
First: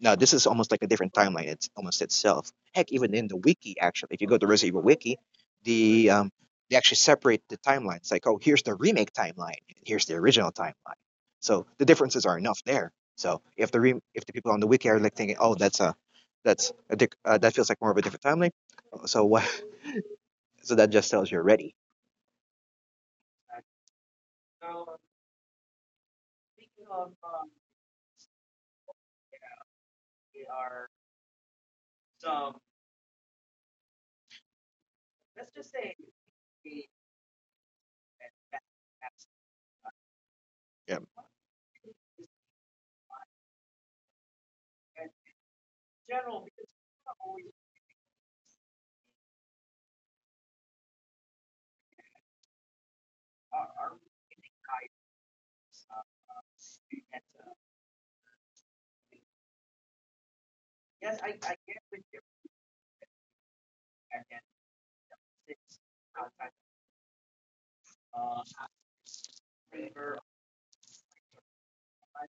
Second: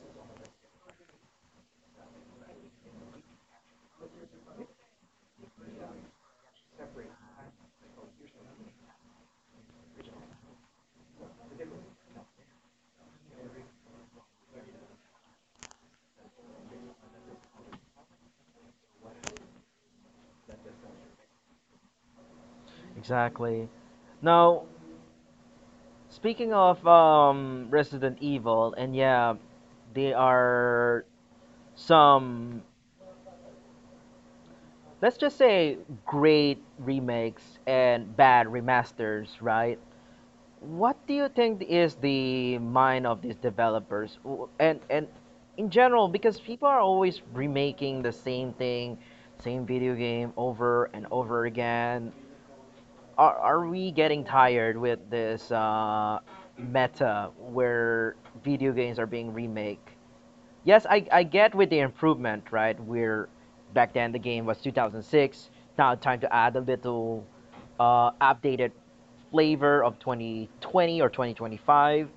B: now, this is almost like a different timeline. It's almost itself. Heck, even in the wiki, actually, if you go to Resident Evil Wiki, the um, they actually separate the timelines. Like, oh, here's the remake timeline, and here's the original timeline. So the differences are enough there. So if the people on the wiki are like thinking, oh, that's a dic- that feels like more of a different timeline. Oh, so what? So that just tells you already.
A: exactly. Now, speaking of Resident Evil, and yeah, they are some, let's just say, great remakes and bad remasters, right?
B: Yeah.
A: What do you think is the mind of these developers? And in general, because people are always remaking the same thing, same video game over and over again. Are we getting tired with this meta where video games are being remake? Yes, I get with the improvement, right? Where back then the game was 2006. Now time to add a little updated flavor of 2020 or 2025.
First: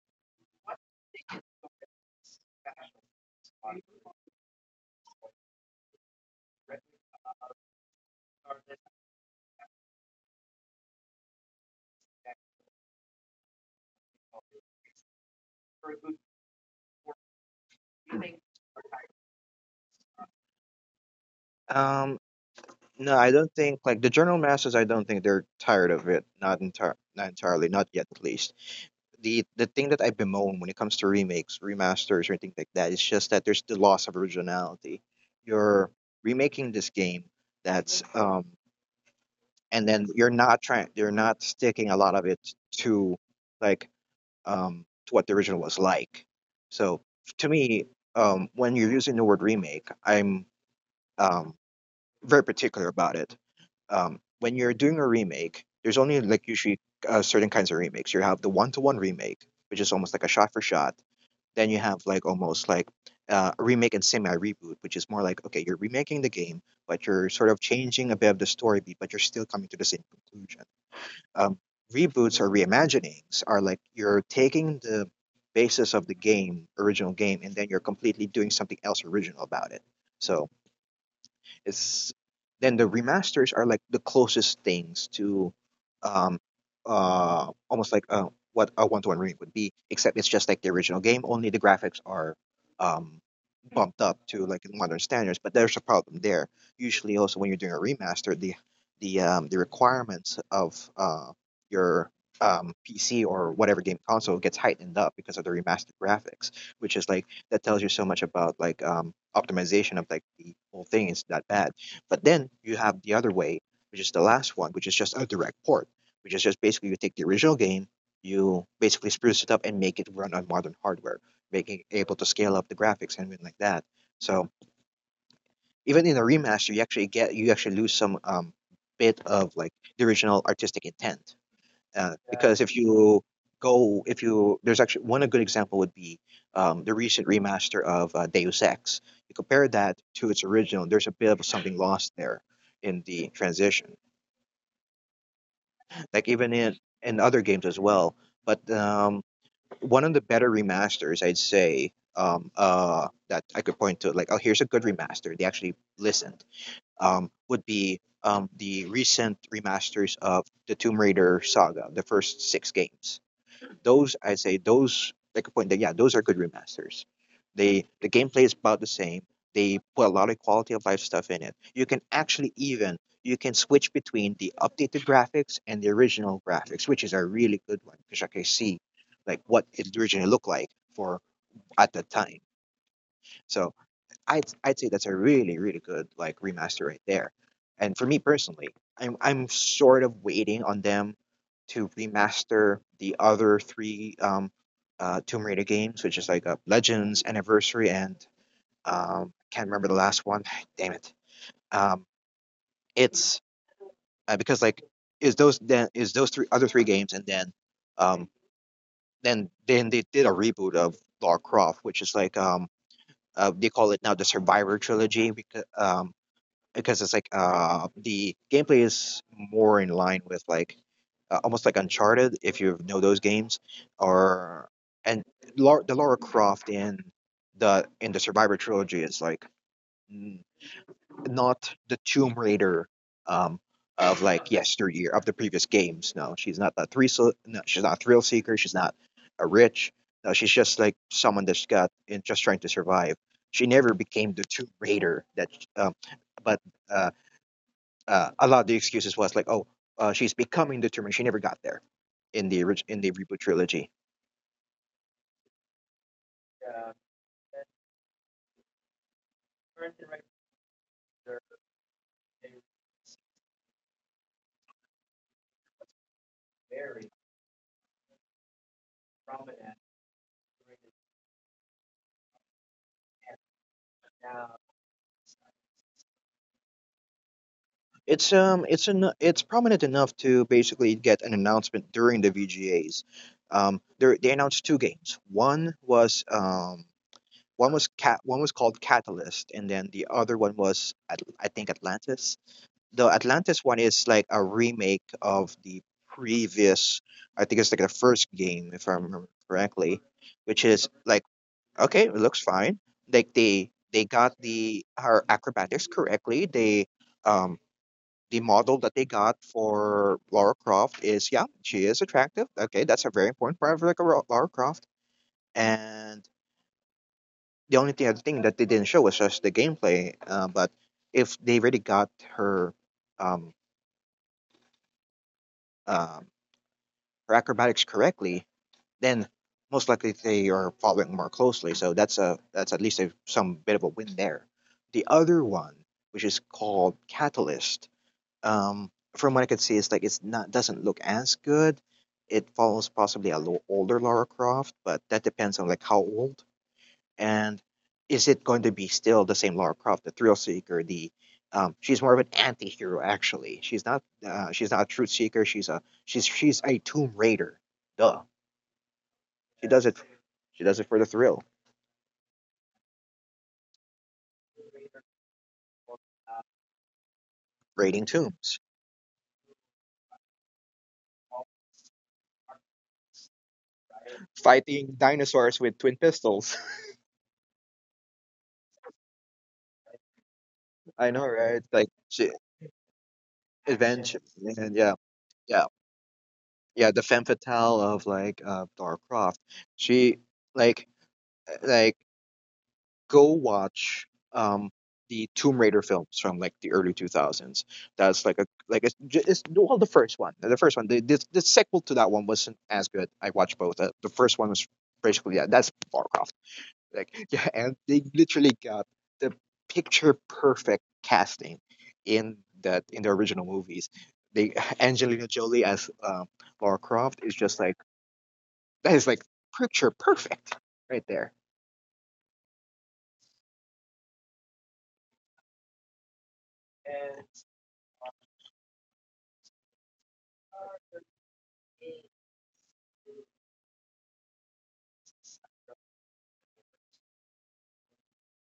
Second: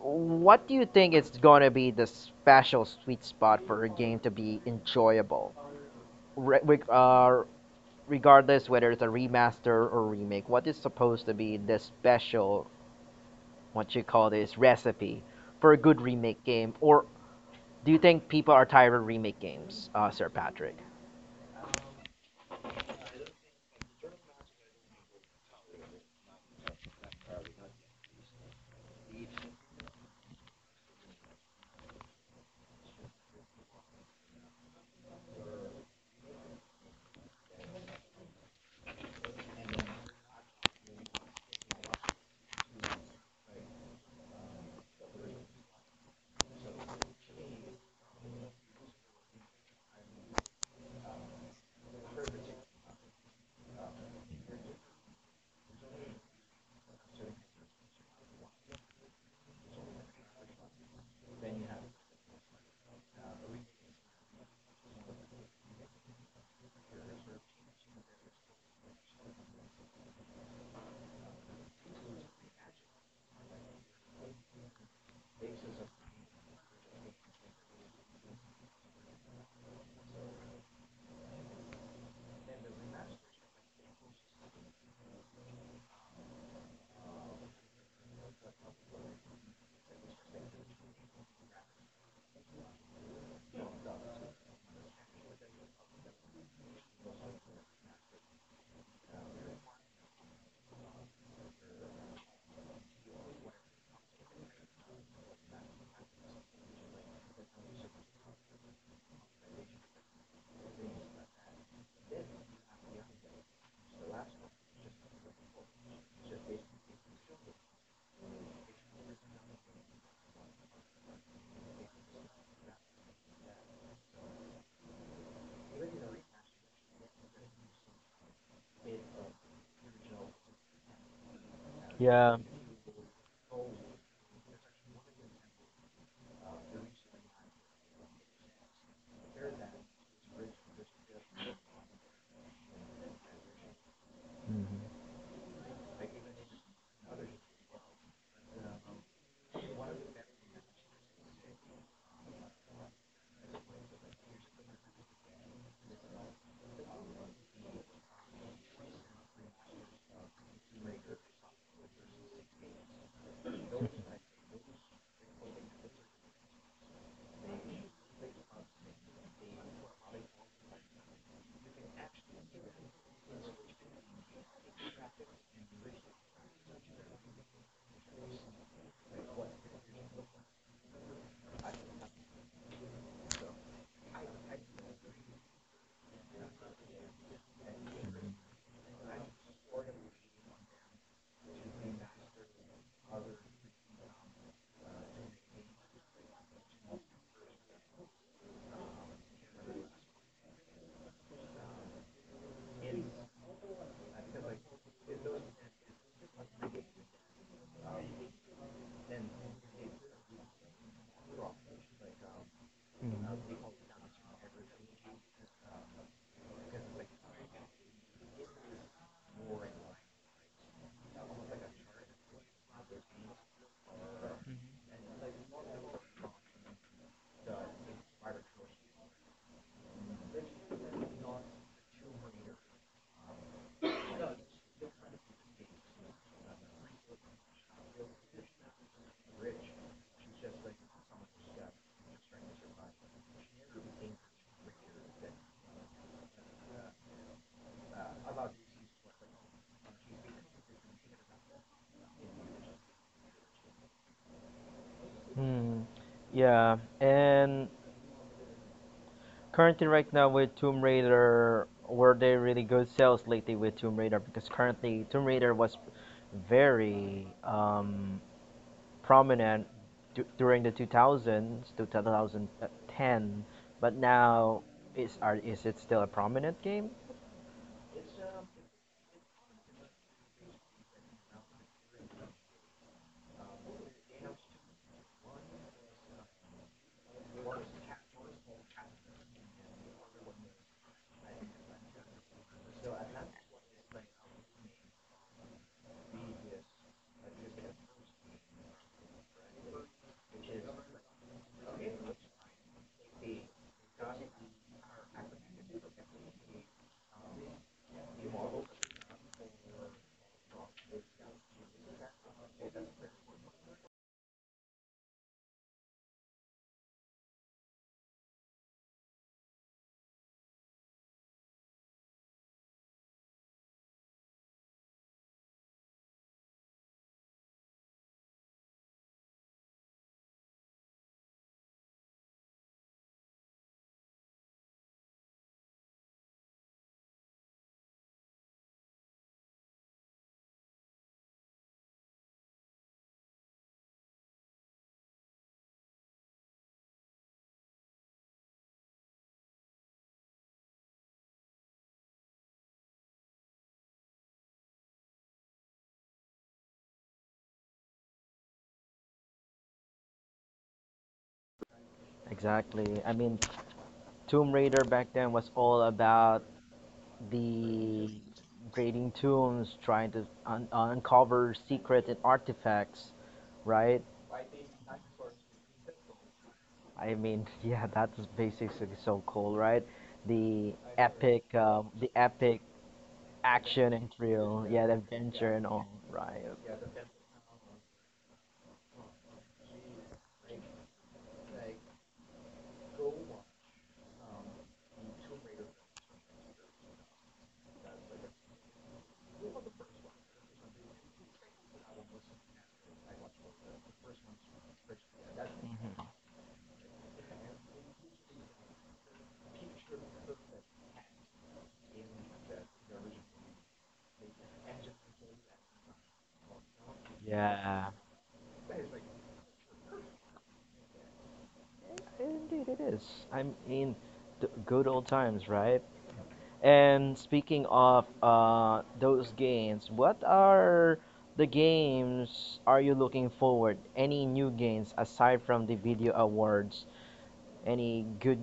A: What do you think is going to be the special sweet spot for a game to be enjoyable? Re- reg- uh, Regardless whether it's a remaster or remake, what is supposed to be the special, what you call this, recipe for a good remake game or do you think people are tired of remake games, Sir Patrick?
B: Um. No, I don't think like the journal masters. I don't think they're tired of it. Not entirely, not yet at least. The thing that I bemoan when it comes to remakes, remasters, or anything like that, it's just that there's the loss of originality. You're remaking this game that's and then you're not sticking a lot of it to like to what the original was like. So to me, when you're using the word remake, I'm um very particular about it. When you're doing a remake, there's only like usually certain kinds of remakes. You have the one-to-one remake, which is almost like a shot-for-shot, then you have like almost like remake and semi reboot, which is more like okay, you're remaking the game, but you're sort of changing a bit of the story beat, but you're still coming to the same conclusion. Um, Reboots or reimaginings are like you're taking the basis of the game, original game, and then you're completely doing something else original about it. So it's then the remasters are like the closest things to um almost like what a one to one remake would be, except it's just like the original game, only the graphics are um bumped up to like modern standards, but there's a problem there. Usually also when you're doing a remaster, the requirements of your PC or whatever game console gets heightened up because of the remastered graphics, which is like that tells you so much about optimization of like the whole thing is that bad. But then you have the other way, which is the last one, which is just a direct port, which is just basically you take the original game, you basically spruce it up and make it run on modern hardware, making able to scale up the graphics and everything like that. So even in a remaster, you actually lose some bit of like the original artistic intent. Yeah,
A: Yeah.
B: because if you, there's actually one a good example would be the recent remaster of Deus Ex. You compare that to its original, there's a bit of something lost there in the transition.
A: Mm-hmm.
B: Like even in other games as well. But one of the better remasters, I'd say, that I could point to, like, oh, here's a good remaster. They actually listened. Would be the recent remasters of the Tomb Raider saga, the first 6 games, those I say those like a point that yeah, those are good remasters. They the gameplay is about the same. They put a lot of quality of life stuff in it. You can actually even you can switch between the updated graphics and the original graphics, which is a really good one because I can see like what it originally looked like for at the time. So I'd say that's a really really good like remaster right there. And for me personally, I'm sort of waiting on them to remaster the other three Tomb Raider games, which is like Legends, Anniversary, and can't remember the last one. Damn it! Um, it's because like is those three other three games, and um, then they did a reboot of Lara Croft, which is they call it now the Survivor trilogy because it's like the gameplay is more in line with like almost like Uncharted if you know those games, or and the Lara Croft in the Survivor trilogy is n- not the Tomb Raider um of like yesteryear of the previous games. No, she's not a thrill. No, she's not a thrill seeker. She's not a rich. No, she's just like someone that's got and just trying to survive. She never became the Tomb Raider that, um, but. Uh. A lot of the excuses was like, "Oh, she's becoming determined. She never got there in the in the reboot trilogy."
A: Hmm. Yeah. And currently, right now with Tomb Raider, were they really good sales lately with Tomb Raider? Because currently, Tomb Raider was very prominent during the 2000s to 2010, but now is are, is it still a prominent game?
B: It's an it's prominent enough to basically get an announcement during the VGAs. There they announced two games. One was called Catalyst, and then the other one was I think Atlantis. The Atlantis one is like a remake of the previous. I think it's like the first game, if I remember correctly, which is like okay, it looks fine. Like they got the her acrobatics correctly. Um the model that they got for Lara Croft is yeah, she is attractive. Okay, that's a very important part of like a Laura Croft. And the only thing, other thing that they didn't show was just the gameplay. But if they really got her um um her acrobatics correctly, then most likely they are following more closely. So that's a that's at least a, some bit of a win there. The other one, which is called Catalyst, from what I could see, it's like it's not doesn't look as good. It follows possibly a little older Lara Croft, but that depends on like how old and is it going to be still the same Lara Croft, the thrill seeker, the she's more of an anti-hero actually. She's not a truth seeker. She's a tomb raider. Duh, she does it. She does it for the thrill.
A: Exactly. I mean, Tomb Raider back then was all about
B: Raiding
A: the
B: tombs,
A: grading tombs, trying to uncover secrets and artifacts, right?
B: fighting dinosaurs with twin pistols.
A: I mean, yeah, that's basically so cool, right?
B: I know, right? Like
A: The
B: she
A: epic action and
B: adventure, and
A: thrill,
B: yeah,
A: yeah, the adventure
B: yeah,
A: and all, right?
B: yeah. The femme fatale of like Lara Croft. She like like go watch um the Tomb Raider films from like the early 2000s. That's like a like it's, ju- it's well the first one, the first one. The sequel to that one wasn't as good. I watched both. The first one was basically yeah, that's Lara Croft. Like, yeah, and they literally got the picture perfect casting in that in the original movies. They Angelina Jolie as Lara Croft is just like
A: Yeah,
B: that is like picture perfect right there.
A: indeed it is. I mean, the good old times, right? And speaking of those games, what are the games are you looking forward? Any new games aside from the video awards? Any good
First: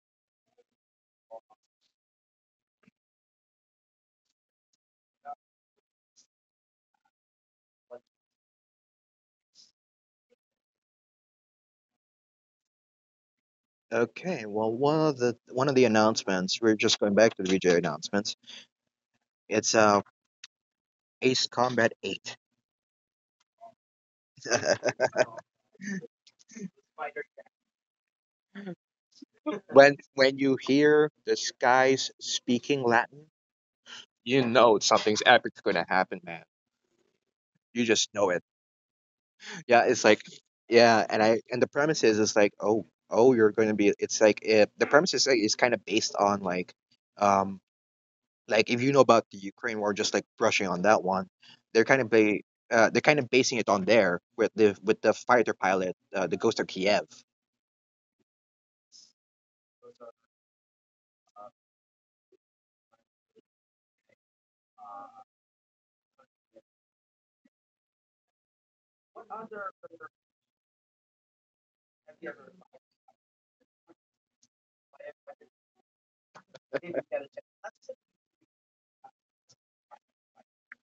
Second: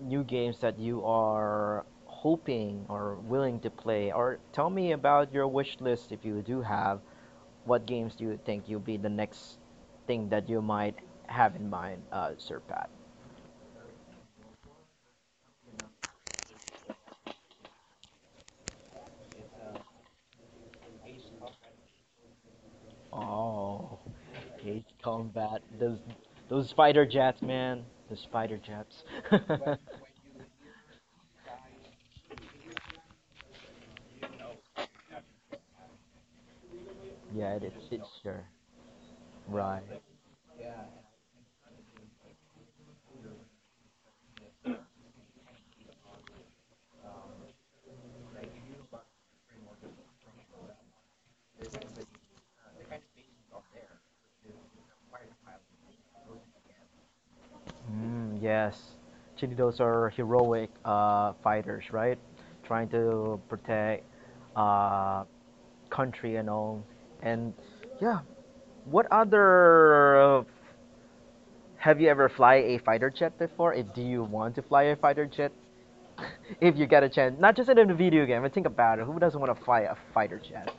A: new games that you are hoping or willing to play? Or tell me about your wish list if you do have. What games do you think you'll be the next thing that you might have in mind, Sir Pat?
B: Okay, well, one of the announcements we're just going back to the VJ announcements. It's Ace Combat 8.
A: Oh. Cage combat. Those fighter jets, man. The fighter jets.
B: When you hear the skies speaking Latin, you know something's epic gonna happen, man.
A: Yeah,
B: You just
A: it's
B: know it.
A: sure.
B: Yeah,
A: Right.
B: it's like yeah, and I and the premise is it's like you're going to be it's like it, the premise is like, is kind of based on um like if you know about the Ukraine war just like brushing on that one they're kind of they're kind of basing it on there with the fighter pilot the Ghost of Kiev.
A: Mm, yes. Actually, those are heroic fighters, right? Trying to protect uh, country and all. And yeah, what other have you ever fly a fighter jet before? If do you want to fly a fighter jet, if you get a chance, not just in a video game, but think about it. Who doesn't want to fly a fighter jet?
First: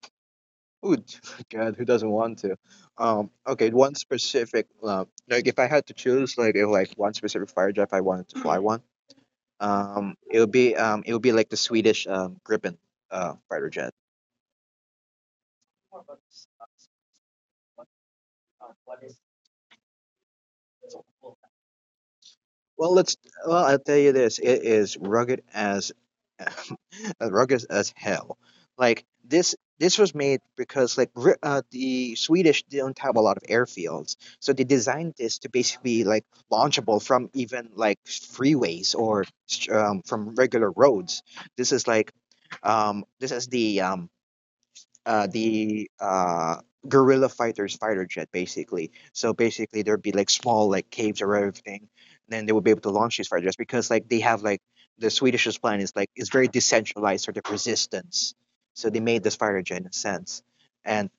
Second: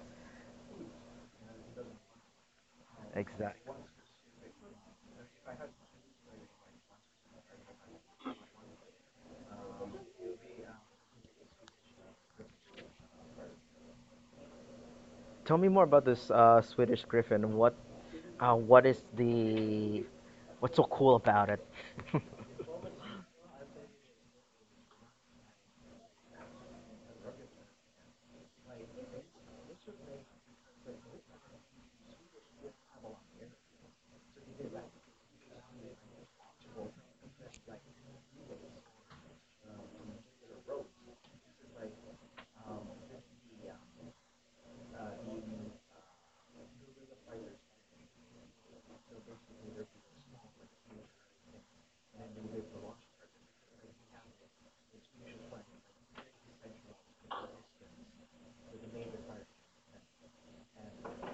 B: Ooh, God, who doesn't want to? Okay,
A: Exactly.
B: one specific like if I had to choose, like if like one specific fighter jet I wanted to fly one it would be like the Swedish Gripen fighter jet.
A: Tell me more about this Swedish Griffin. What is the what's so cool about it?
B: Well, let's. Well, I'll tell you this: it is rugged as rugged as hell. Like this was made because like the Swedish don't have a lot of airfields, so they designed this to basically like launchable from even like freeways or from regular roads. This is like, this is the guerrilla fighters fighter jet basically. So basically there'd be like small like caves or everything. Then they would be able to launch these fighter jets because like they have like, the Swedish's plan is like it's very decentralized sort of resistance. So they made this fighter jet in a sense. And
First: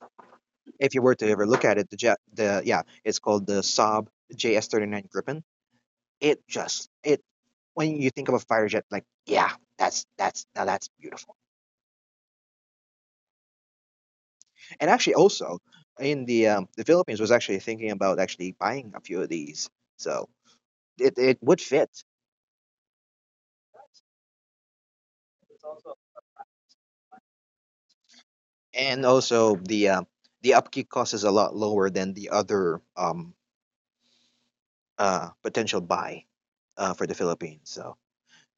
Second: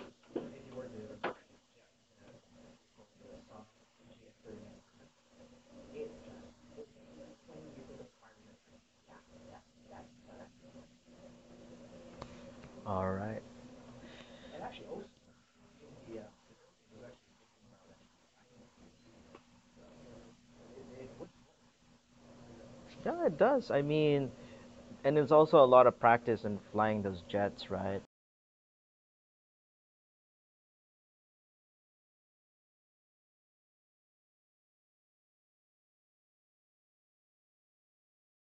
B: if you were to ever look at it, the jet the yeah, it's called the Saab JS 39 Gripen. It just it when you think of a fighter jet, like yeah, that's, beautiful.
A: All right.
B: And actually, also in the Philippines was actually thinking about actually buying a few of these, so it would fit.
A: Yeah, it does. I mean, and it's also a lot of practice in flying those jets, right?
B: And also the upkeep cost is a lot lower than the other potential buy for the Philippines. So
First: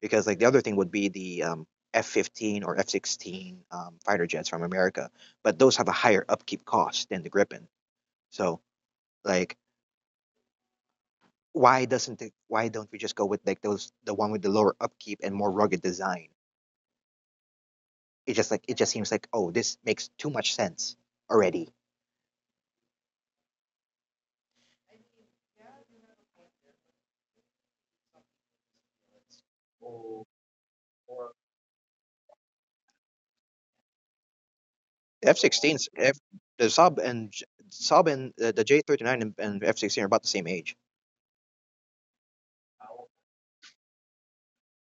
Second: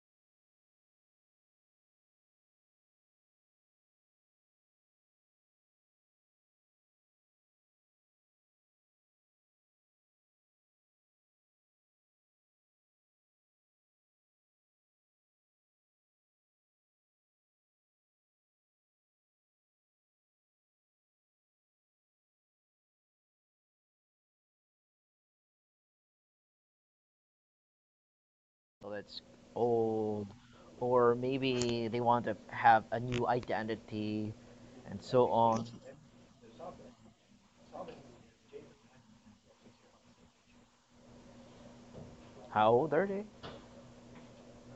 B: because like the other thing would be the F-15 or F-16 fighter jets from America, but those have a higher upkeep cost than the Gripen. So like, why doesn't it, why don't we just go with like those, the one with the lower upkeep and more rugged design? It just like it just seems like, oh, this makes too much sense already.
A: So that's old, or maybe they want to have a new identity, and so on.
B: F-16s, F, the Saab and the J39 and F-16 are about the same age.
A: How old are they?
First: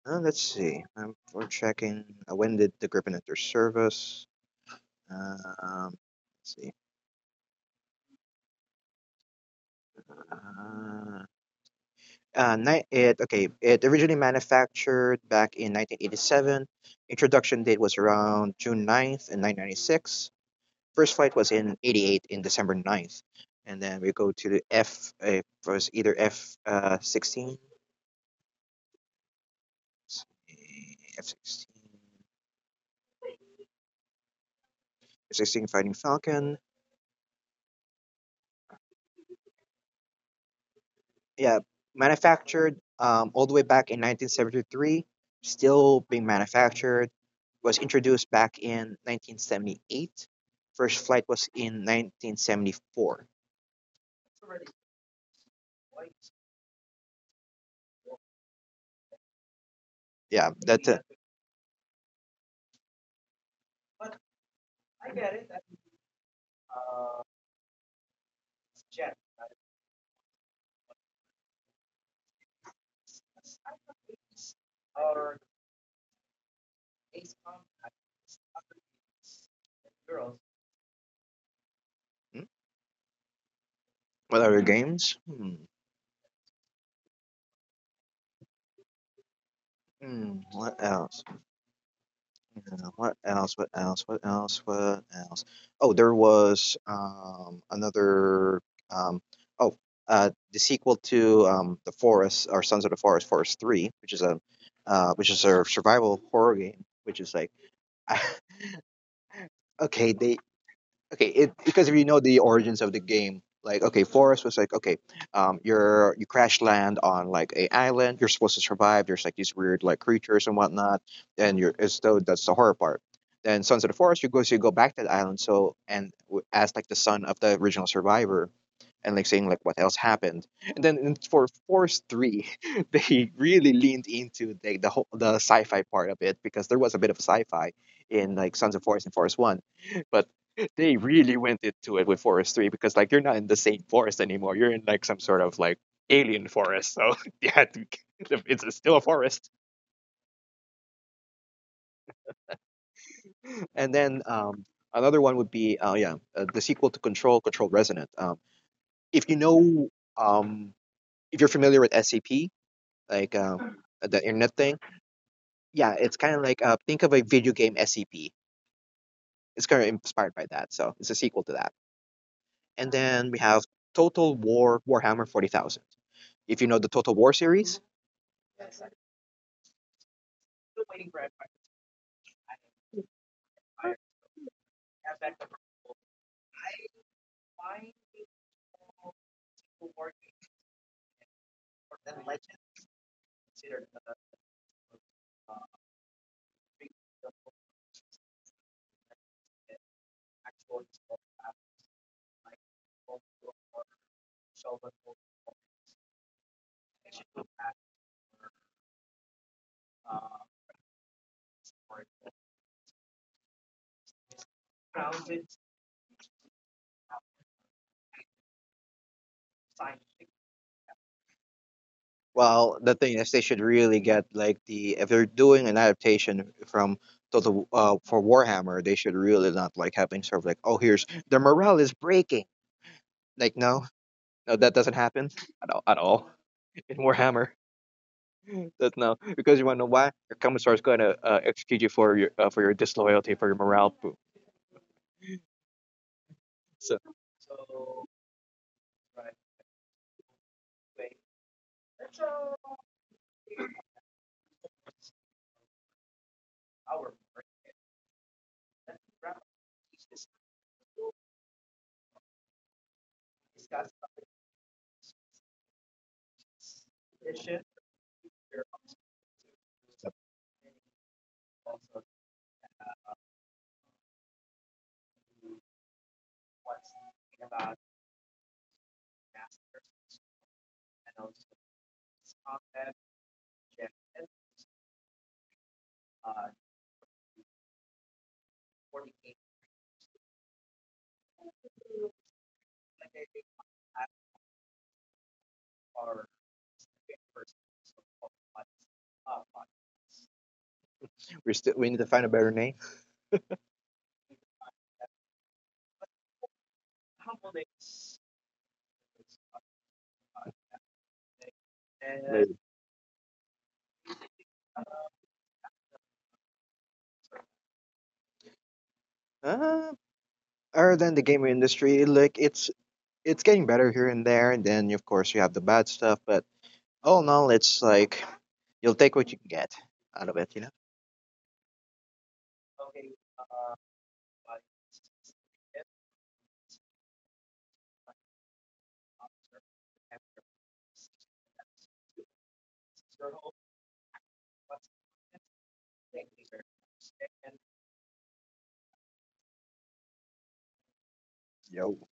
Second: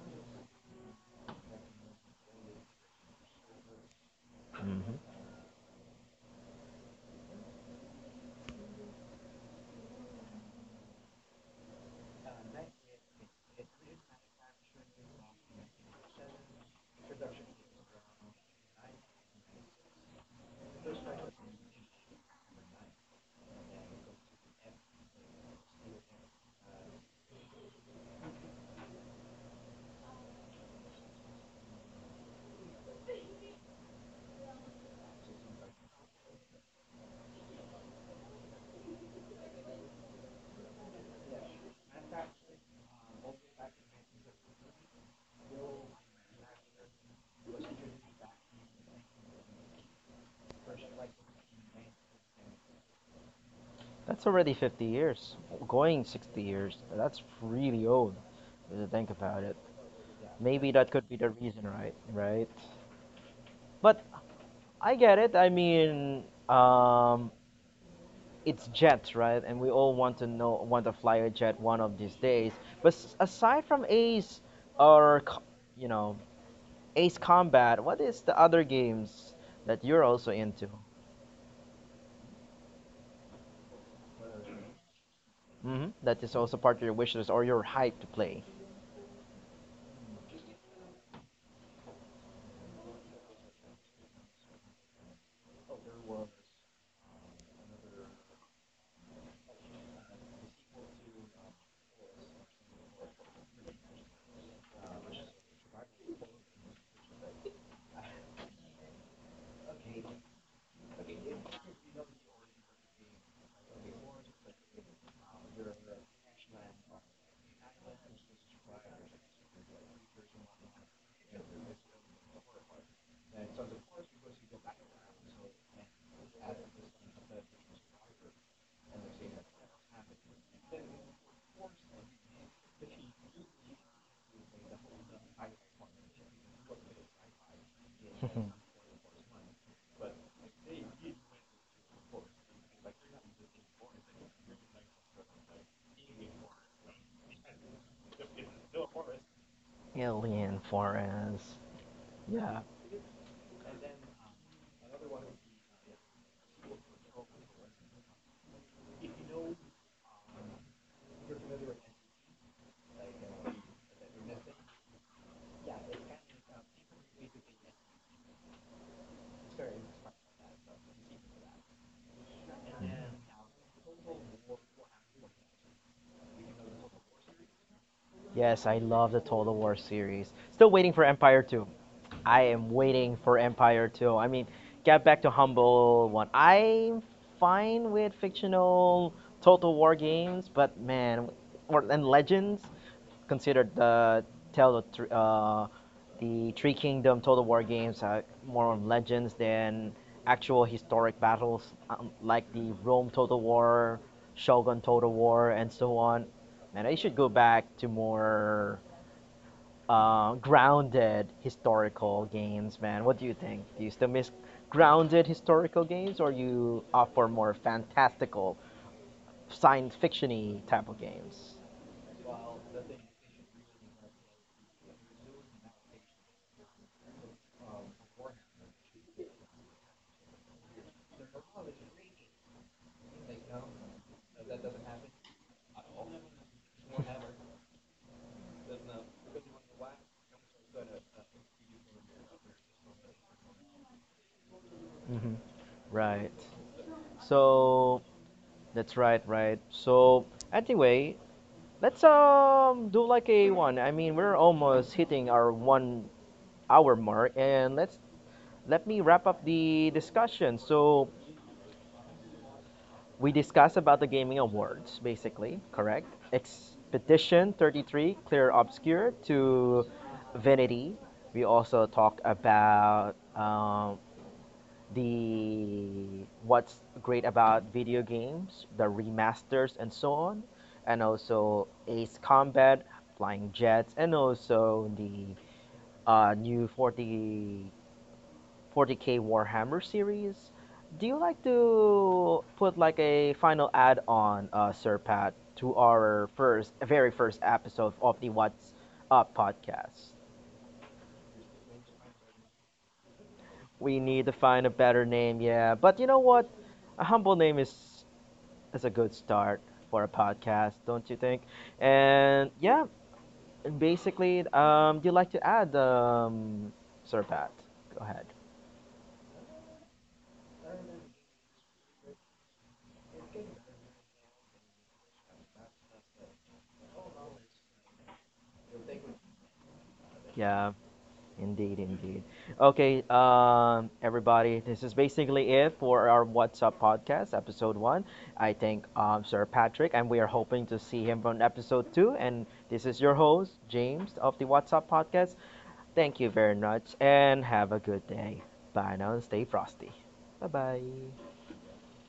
B: Let's see. We're checking. When did the Gripen enter service?
A: Hmm.
B: Uh, Um, let's see. Uh, ni- it Okay. It originally manufactured back in 1987. Introduction date was around June 9th in 1996. First flight was in 88 in December 9th. And then we go to the F, it was either F 16, sixteen Fighting Falcon. Yeah, manufactured all the way back in 1973, still being manufactured, was introduced back in 1978. First flight was in 1974.
A: That's already 50 years, going 60 years. That's really old. If you think about it,
B: Yeah,
A: maybe
B: that's
A: that
B: uh,
A: could be the reason, right? Right. But I get it. I mean, it's jets, right? And we all want to know want to fly a jet one of these days. But aside from or co- you know, Ace Combat, what is the other games that you're also into?
B: Hmm? What other games? Hmm.
A: Hmm. That is also part of your wish list or your hype to play.
B: Hmm. What else? What else? What else? What else? What else? Oh, there was another um oh the sequel to The Forest, or Sons of the Forest, Forest Three, which is a survival horror game, which is like okay they okay it because if you know the origins of the game, like okay, forest was like, okay, you're you crash land on like a island, you're supposed to survive, there's like these weird like creatures and whatnot, and you're it's so that's the horror part. Then sons of the forest, you go, so you go back to the island, so and as like the son of the original survivor, and like saying like what else happened. And then for Force Three, they really leaned into the whole the sci-fi part of it, because there was a bit of sci-fi in like Sons of Forest and Force One, but they really went into it with Forest Three, because like you're not in the same forest anymore. You're in like some sort of like alien forest. So yeah, it's still a forest.
A: Alien Forest. Yeah.
B: And then another one would be yeah, the sequel to Control, Control Resonant. If you know, um, if you're familiar with SCP, like the internet thing. Yeah, it's kind of like, think of a video game SCP. It's kind of inspired by that, so it's a sequel to that. And then we have Total War Warhammer 40,000. If you know the Total War series,
A: Yes, I love the Total War series. Still waiting for Empire 2. I am waiting for Empire 2. I mean, get back to humble one. I'm fine with fictional Total War games, but man, or, and Legends considered the Tale of uh, the Three Kingdom Total War games are more on legends than actual historic battles, like the Rome Total War, Shogun Total War, and so on. Man, I should go back to more grounded historical games, man. What do you think? Do you still miss grounded historical games, or you opt for more fantastical, science fictiony type of games?
B: well, the thing is they should really get like the, if they're doing an adaptation from Total for Warhammer, they should really not like having sort of like, oh, here's their morale is breaking. Like no, no, that doesn't happen at all. At all in Warhammer. That's no, because you want to know why your Commissar is going to execute you for your disloyalty, for your morale poo.
A: Hmm. Right.
B: So
A: So that's right, right. So anyway, let's do like a one. I mean, we're almost hitting our 1 hour mark, and let me wrap up the discussion. So we discussed about the gaming awards, basically, correct? Expedition 33, Clear Obscure to Vanity. We also talked about the what's great about video games, the remasters and so on, and also Ace Combat, Flying Jets, and also the new 40 40k Warhammer series. Do you like to put like a final add on, Sir Pat, to our first, very first episode of the What's Up podcast?
B: we still, we need to find a better name.
A: We need to find a better name, yeah. But you know what? A humble name is a good start for a podcast, don't you think? And yeah, basically, do you like to add, Sir Pat? Go ahead.
B: Uh, Other than the gaming industry, like it's getting better here and there, and then of course you have the bad stuff. But all in all, it's like you'll take what you can get out of it. You
A: Yeah. Indeed, indeed. Okay, everybody, this is basically it for our What's Up podcast, episode one. I thank Sir Patrick, and we are hoping to see him on episode two. And this is your host, James, of the What's Up podcast. Thank you very much, and have a good day. Bye now, and stay frosty. Bye bye.
B: know? Yo.